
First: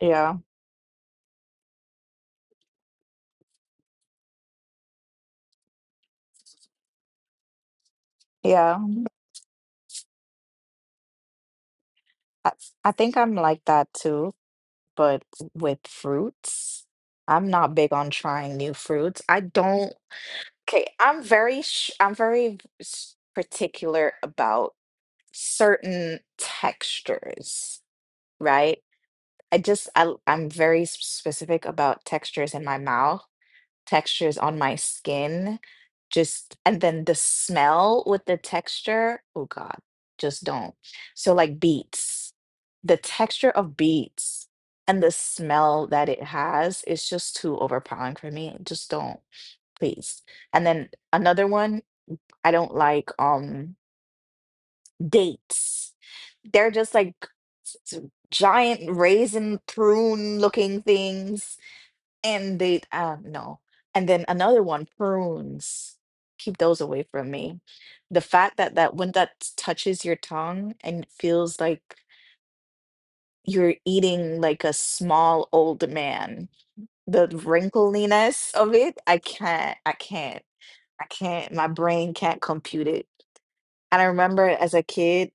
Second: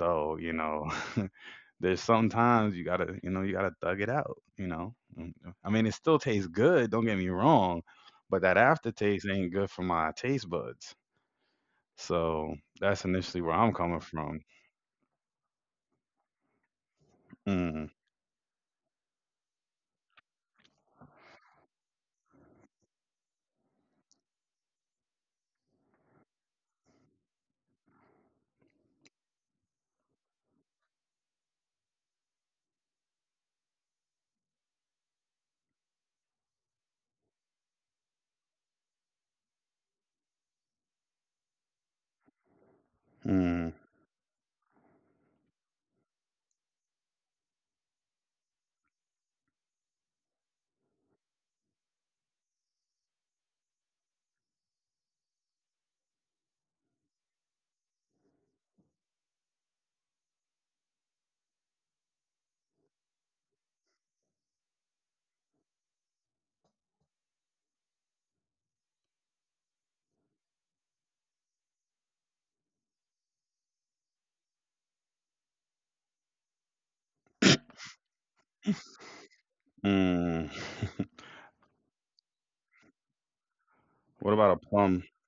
Speaker 2: Yeah,
Speaker 1: there's sometimes you gotta, thug it out. I mean, it still tastes good, don't get me wrong, but that
Speaker 2: yeah.
Speaker 1: aftertaste ain't good for my taste buds.
Speaker 2: I,
Speaker 1: So
Speaker 2: I
Speaker 1: that's
Speaker 2: think I'm
Speaker 1: initially where
Speaker 2: like
Speaker 1: I'm
Speaker 2: that
Speaker 1: coming
Speaker 2: too,
Speaker 1: from.
Speaker 2: but with fruits, I'm not
Speaker 1: Mm,
Speaker 2: big on trying new fruits. I don't. Okay, I'm very particular about certain textures, right? I'm very specific about textures in my mouth. Textures on my skin. Just and then the smell with the texture, oh God, just don't. So like beets, the texture
Speaker 1: mm.
Speaker 2: of beets and the smell that it has is just too overpowering for me. Just don't, please. And then another one, I don't like dates. They're just like s- s- giant raisin prune looking things and they no. And then another one, prunes, keep those away from me. The fact that touches your tongue and it feels like you're eating like a small old man, the wrinkliness of it,
Speaker 1: Mm.
Speaker 2: I can't, my brain can't compute it. And I
Speaker 1: What
Speaker 2: remember
Speaker 1: about a
Speaker 2: as a
Speaker 1: plum?
Speaker 2: kid,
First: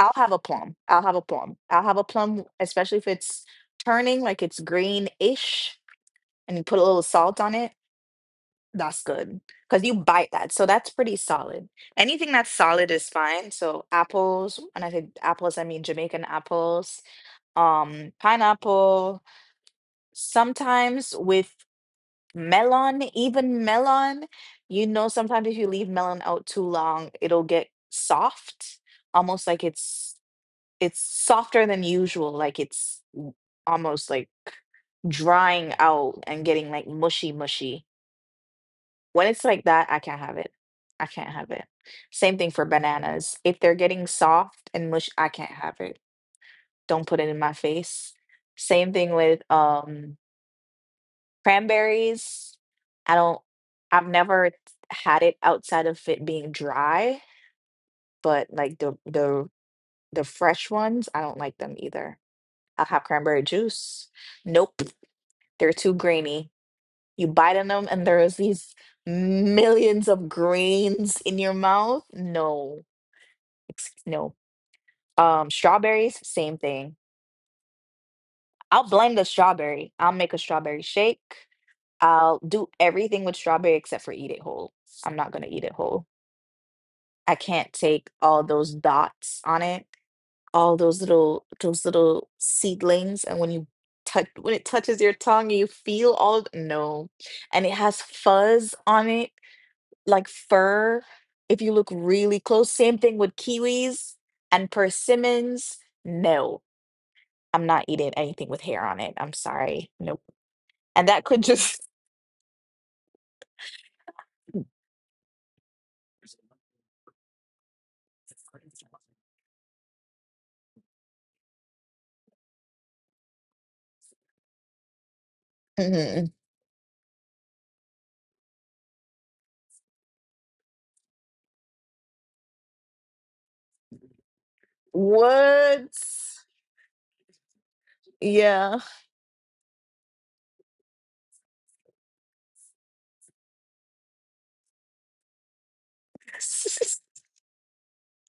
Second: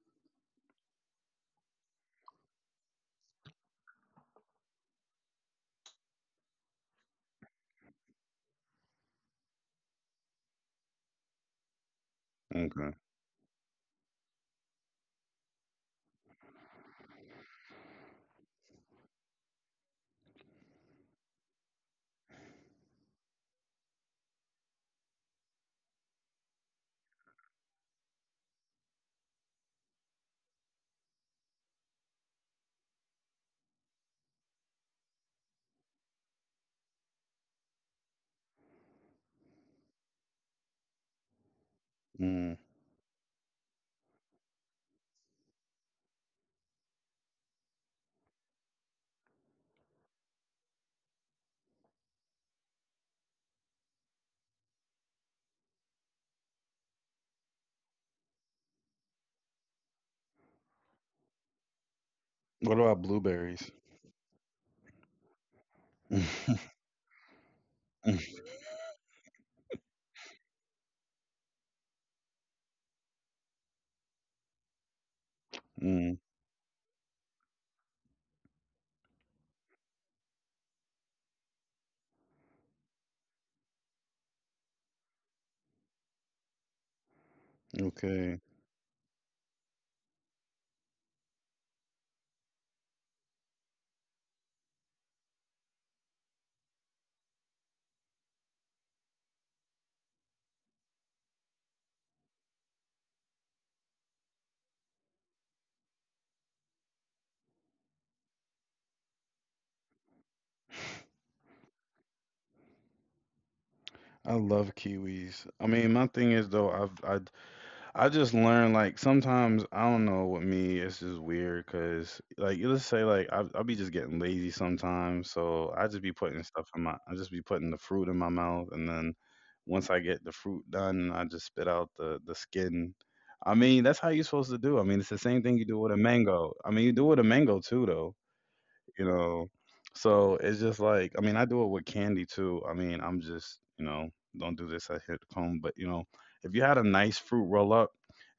Speaker 2: I'll have a plum, especially if it's turning like it's green-ish and you put a little salt on it. That's good, because you bite that. So that's pretty solid. Anything that's solid
Speaker 1: Okay.
Speaker 2: is fine. So apples, and I say apples, I mean Jamaican apples, pineapple, sometimes with melon, even melon. You know, sometimes if you leave melon out too long, it'll get soft, almost like it's softer than usual, like almost like drying out and getting like mushy mushy. When it's like that, I can't have it. I can't have it. Same thing
Speaker 1: Mm.
Speaker 2: for bananas. If they're getting soft and mush, I can't have it. Don't put it in my face. Same thing with cranberries. I don't I've never t- had it outside of it being dry, but like the fresh ones, I don't like them either. I'll
Speaker 1: What
Speaker 2: have
Speaker 1: about
Speaker 2: cranberry
Speaker 1: blueberries?
Speaker 2: juice. Nope, they're too grainy. You bite in them and there's these millions of grains in your mouth. No. No. Strawberries,
Speaker 1: Mm.
Speaker 2: same thing. I'll blend the strawberry. I'll make a strawberry shake. I'll do everything with strawberry except for eat it whole. I'm not gonna eat it whole. I can't take all
Speaker 1: Okay.
Speaker 2: those dots on it, all those little seedlings, and when it touches your tongue, you feel no. And it has fuzz on it, like fur. If you look really close, same thing with kiwis and persimmons. No. I'm not eating anything with hair on it. I'm sorry. Nope. And that could just
Speaker 1: I love kiwis. I mean, my thing is though, I just learned, like sometimes I don't know, with me it's just weird, because like, let's say like I'll be just getting lazy sometimes, so I just be
Speaker 2: Mhm.
Speaker 1: putting stuff in my I just be putting the fruit in my mouth, and then once I get the fruit done, I just spit out the skin. I mean that's how you're supposed to do. I mean it's the same thing you do with a
Speaker 2: What?
Speaker 1: mango. I mean you do with a mango too though
Speaker 2: Yeah.
Speaker 1: you know. So it's just like, I mean, I do it with candy too. I mean, I'm just don't do this. I hit home, but if you had a nice fruit roll up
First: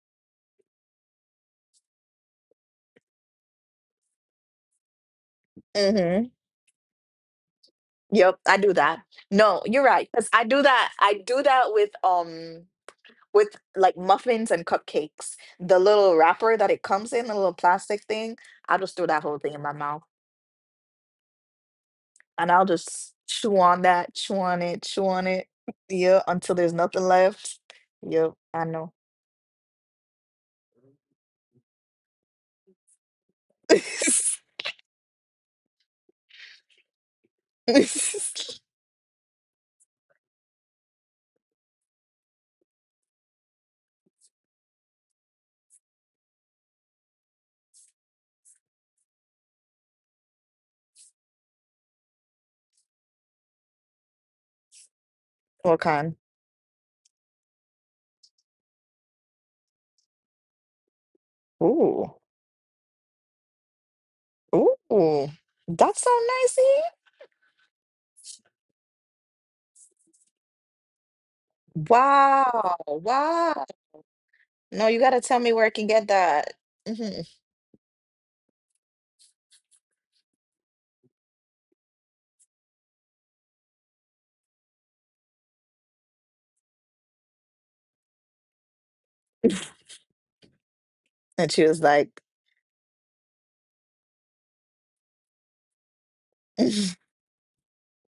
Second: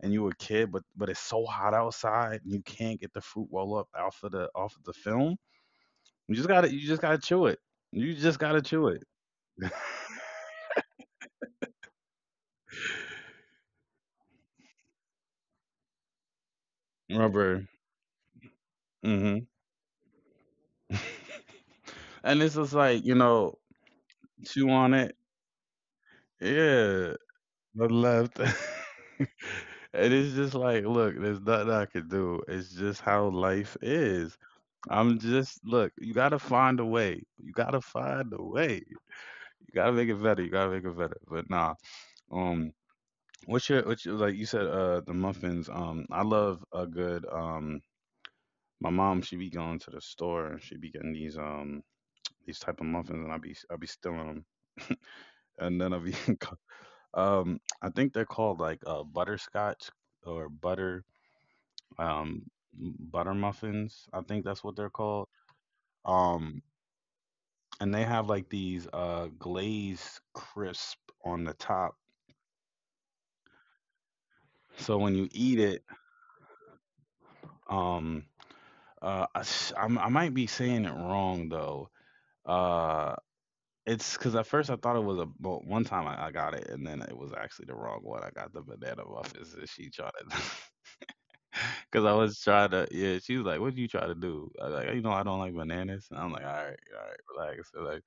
Speaker 1: and you were a kid, but it's so hot outside and you can't get the fruit roll up off of the film,
Speaker 2: Mhm.
Speaker 1: you just gotta chew it. You just
Speaker 2: Yep, I
Speaker 1: gotta
Speaker 2: do
Speaker 1: chew
Speaker 2: that.
Speaker 1: it.
Speaker 2: No, you're right. Because I do that. I do that with with like muffins and cupcakes. The little wrapper that it comes in, the little
Speaker 1: Rubber.
Speaker 2: plastic thing. I'll just throw that whole
Speaker 1: Mm-hmm.
Speaker 2: thing in my mouth.
Speaker 1: And
Speaker 2: And
Speaker 1: it's
Speaker 2: I'll
Speaker 1: just like,
Speaker 2: just chew on that, chew on
Speaker 1: chew
Speaker 2: it,
Speaker 1: on
Speaker 2: chew
Speaker 1: it.
Speaker 2: on it. Yeah, until there's nothing
Speaker 1: Yeah.
Speaker 2: left.
Speaker 1: No
Speaker 2: Yep,
Speaker 1: left.
Speaker 2: I know.
Speaker 1: And it's just like, look, there's nothing I can do. It's just how life is. I'm just, look, you gotta find a way. You gotta find a way. You gotta make it better. You gotta make it better. But nah, um, what's your, like you said, the muffins. I love a good, my mom, she be going to the store and she be getting these type of muffins, and I be stealing them,
Speaker 2: What
Speaker 1: and then I
Speaker 2: kind?
Speaker 1: be, I think they're called like butterscotch or butter
Speaker 2: Ooh,
Speaker 1: um, butter muffins. I think that's what they're
Speaker 2: ooh,
Speaker 1: called.
Speaker 2: that's so
Speaker 1: Um,
Speaker 2: nicey.
Speaker 1: and they have like these glazed crisp on the top.
Speaker 2: Wow, wow. No, you
Speaker 1: So when
Speaker 2: gotta
Speaker 1: you
Speaker 2: tell me
Speaker 1: eat
Speaker 2: where I
Speaker 1: it,
Speaker 2: can get that. hmm
Speaker 1: um, I, I might be saying it wrong though. Uh, it's because at first I thought it was a. Well, one time I got it, and then it was actually the wrong one. I got the banana muffins, and she tried to.
Speaker 2: And she was
Speaker 1: Because I
Speaker 2: like,
Speaker 1: was trying to, yeah, she was like, "What did you try to do?" I was like, "You know, I don't like bananas." And I'm like, all right, relax." Relax.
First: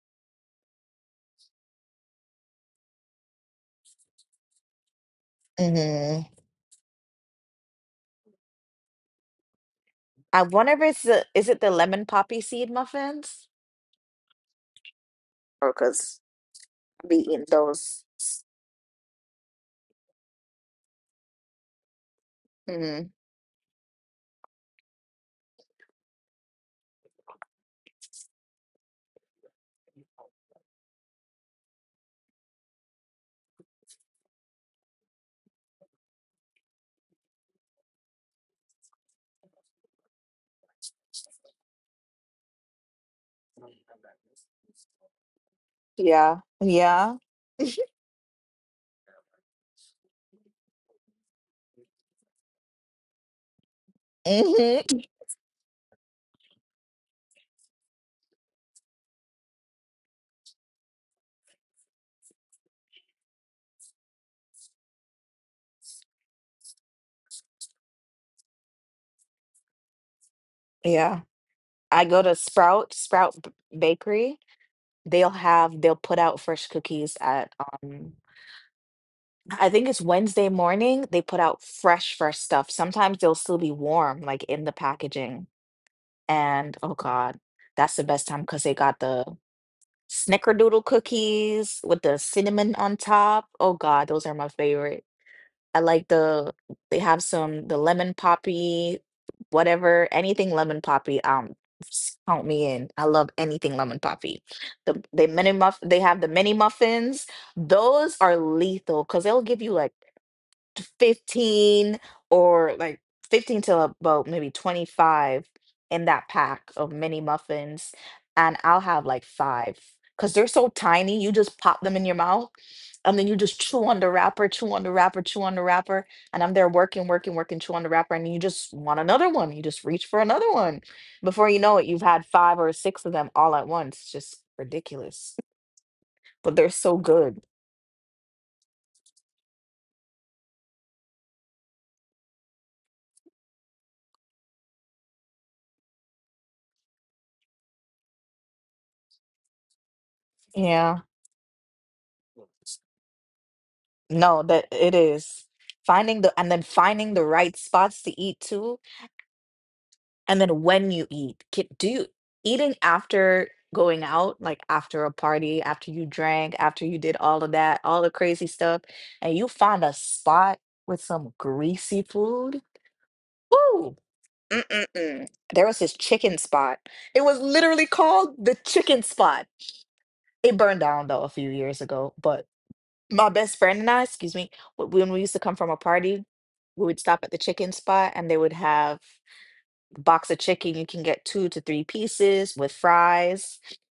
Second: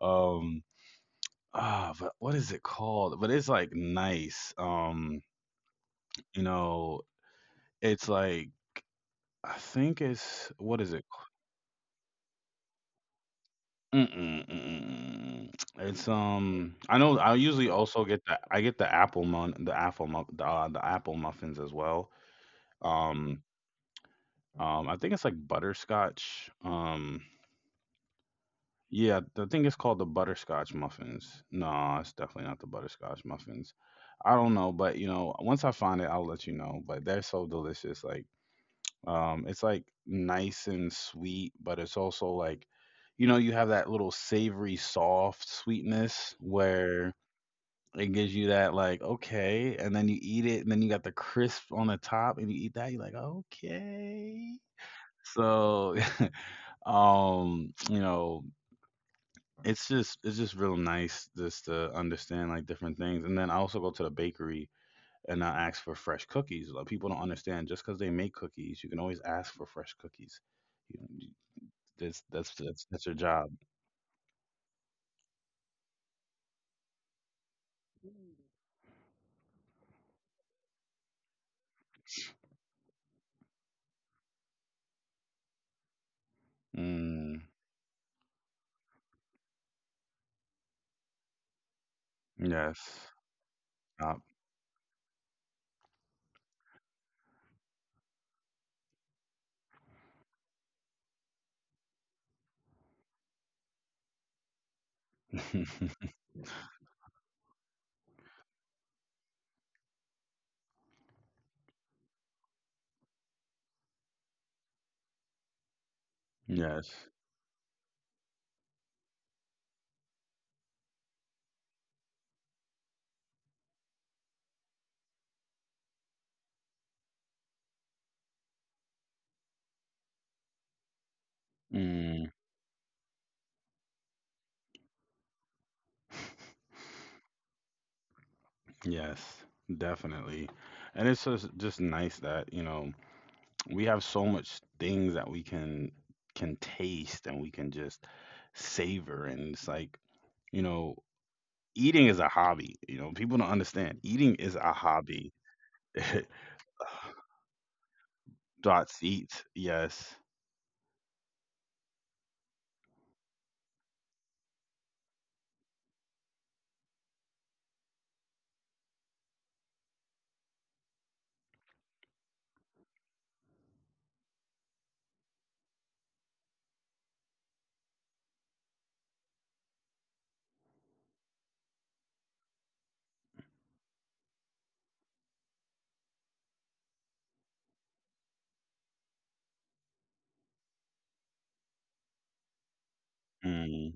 Speaker 1: um Ah, but what is it called? But it's like nice,
Speaker 2: hmm
Speaker 1: you know, it's like I think
Speaker 2: I
Speaker 1: it's
Speaker 2: wonder if
Speaker 1: what is
Speaker 2: it's
Speaker 1: it.
Speaker 2: the, is it the lemon poppy seed muffins?
Speaker 1: Mm-mm, mm-mm.
Speaker 2: Or
Speaker 1: It's,
Speaker 2: because
Speaker 1: I
Speaker 2: be
Speaker 1: know I
Speaker 2: eating
Speaker 1: usually also
Speaker 2: those.
Speaker 1: get the I get the apple mun the apple mu the apple muffins as well,
Speaker 2: hmm
Speaker 1: um, I think it's like butterscotch, yeah, I think it's called the butterscotch muffins. No, it's definitely not the butterscotch muffins. I don't know, but, you know, once I find it, I'll let you know, but they're so delicious, like. It's like nice and sweet, but it's also like, you know, you have that little savory, soft sweetness
Speaker 2: Yeah,
Speaker 1: where
Speaker 2: yeah,
Speaker 1: it gives you that like, okay, and then you eat it, and then you got the crisp on the top, and you eat that, you're like, okay.
Speaker 2: hmm
Speaker 1: So, you know, it's just real nice just to understand like different things. And then I also go to the bakery and I ask for fresh cookies. Like, people don't understand just because they make cookies, you can always ask for fresh cookies. You.
Speaker 2: yeah. I
Speaker 1: That's
Speaker 2: go to
Speaker 1: your
Speaker 2: Sprout
Speaker 1: job.
Speaker 2: Bakery. They'll put out fresh cookies at, um, I think it's Wednesday morning. They put out fresh, fresh stuff. Sometimes they'll still be warm, like in the packaging. And oh
Speaker 1: Mm,
Speaker 2: God, that's the best time because they got the snickerdoodle cookies with the cinnamon on
Speaker 1: yes.
Speaker 2: top. Oh God,
Speaker 1: Stop.
Speaker 2: those are my favorite. I like the they have some the lemon poppy, whatever, anything lemon poppy. Count me in. I love anything lemon poppy. They have the mini muffins. Those are lethal because they'll give you like 15, or like 15 to about maybe 25 in that pack of
Speaker 1: Yes.
Speaker 2: mini muffins, and I'll have like five, because they're so tiny. You just pop them in your mouth, and then you just chew on the wrapper, chew on the wrapper, and I'm there working working, chew on the wrapper, and you just want another one, you just reach for another one. Before you know it, you've
Speaker 1: Mm,
Speaker 2: had five or six of them all at once. Just ridiculous. But they're so good.
Speaker 1: yes. Definitely. And it's just nice that, you know, we have so much things that we can taste and we can just savor, and it's like, you know,
Speaker 2: Yeah.
Speaker 1: eating is a hobby. You know, people don't understand. Eating
Speaker 2: No,
Speaker 1: is a
Speaker 2: that it
Speaker 1: hobby.
Speaker 2: is. Finding the and then finding the right spots to eat too,
Speaker 1: Dots eats. Yes.
Speaker 2: and then when you eat, ki- do you eating after going out, like after a party, after you drank, after you did all of that, all the crazy stuff, and you find a spot with some greasy food? Ooh, mm-mm-mm. There was this chicken spot. It was literally called the chicken spot. It burned down though a few years ago, but my best friend and I, excuse me, when we used to come from a party, we would stop at the chicken spot and they would have a box of chicken. You can get 2 to 3 pieces with fries.
Speaker 1: Mm.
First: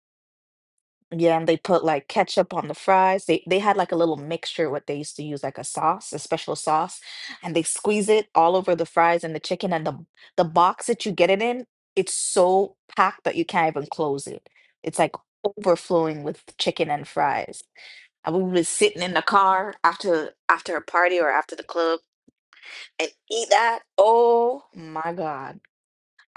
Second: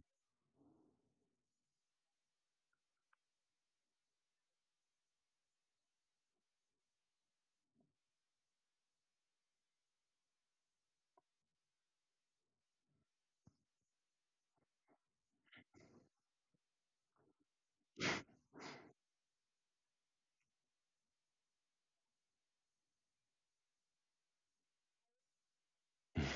Speaker 2: Yeah, and they put like ketchup on the fries. They had like a little mixture what they used to use, like a sauce, a special sauce, and they squeeze it all over the fries and the chicken, and the box that you get it in, it's so packed that you can't even close it. It's like overflowing with chicken and fries. I would be sitting in the car after a party or after the club and eat that. Oh my God.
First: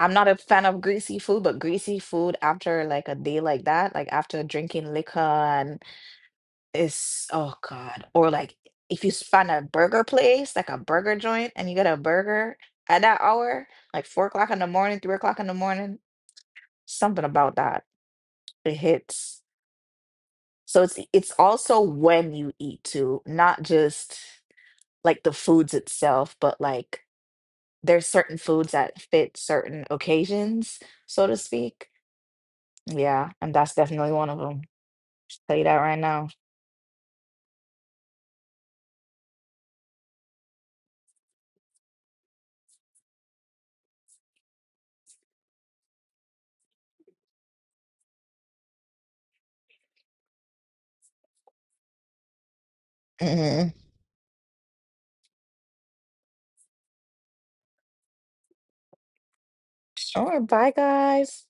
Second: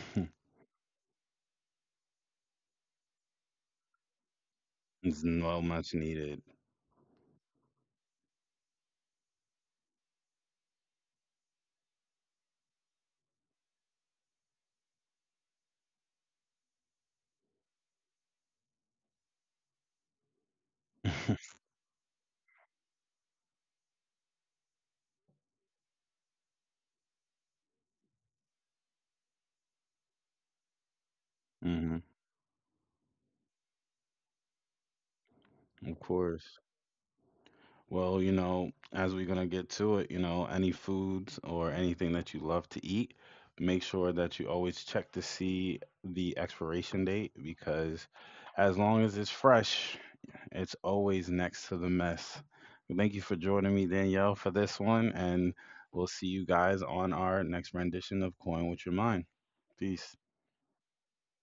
Speaker 2: I'm not a fan of greasy food, but greasy food after like a day like that, like after drinking liquor
Speaker 1: It's well
Speaker 2: and
Speaker 1: much needed.
Speaker 2: it's oh God. Or like if you find a burger place, like a burger joint, and you get a burger at that hour, like 4 o'clock in the morning, 3 o'clock in the morning, something about that. It hits. So it's also when you eat too, not just like the foods itself, but like there's certain foods that fit certain occasions, so to speak.
Speaker 1: Mhm.
Speaker 2: Yeah, and that's definitely one of them. Tell you that right
Speaker 1: Of
Speaker 2: now.
Speaker 1: course. Well, you know, as we're gonna get to it, you know, any foods or anything that you love to eat, make sure that you always check to see the expiration date, because as long as it's fresh, it's always next to the mess. Thank you for
Speaker 2: hmm
Speaker 1: joining me, Danielle, for this one, and we'll see you guys on our next rendition of Coin With Your Mind. Peace.
Speaker 2: Sure. Bye, guys.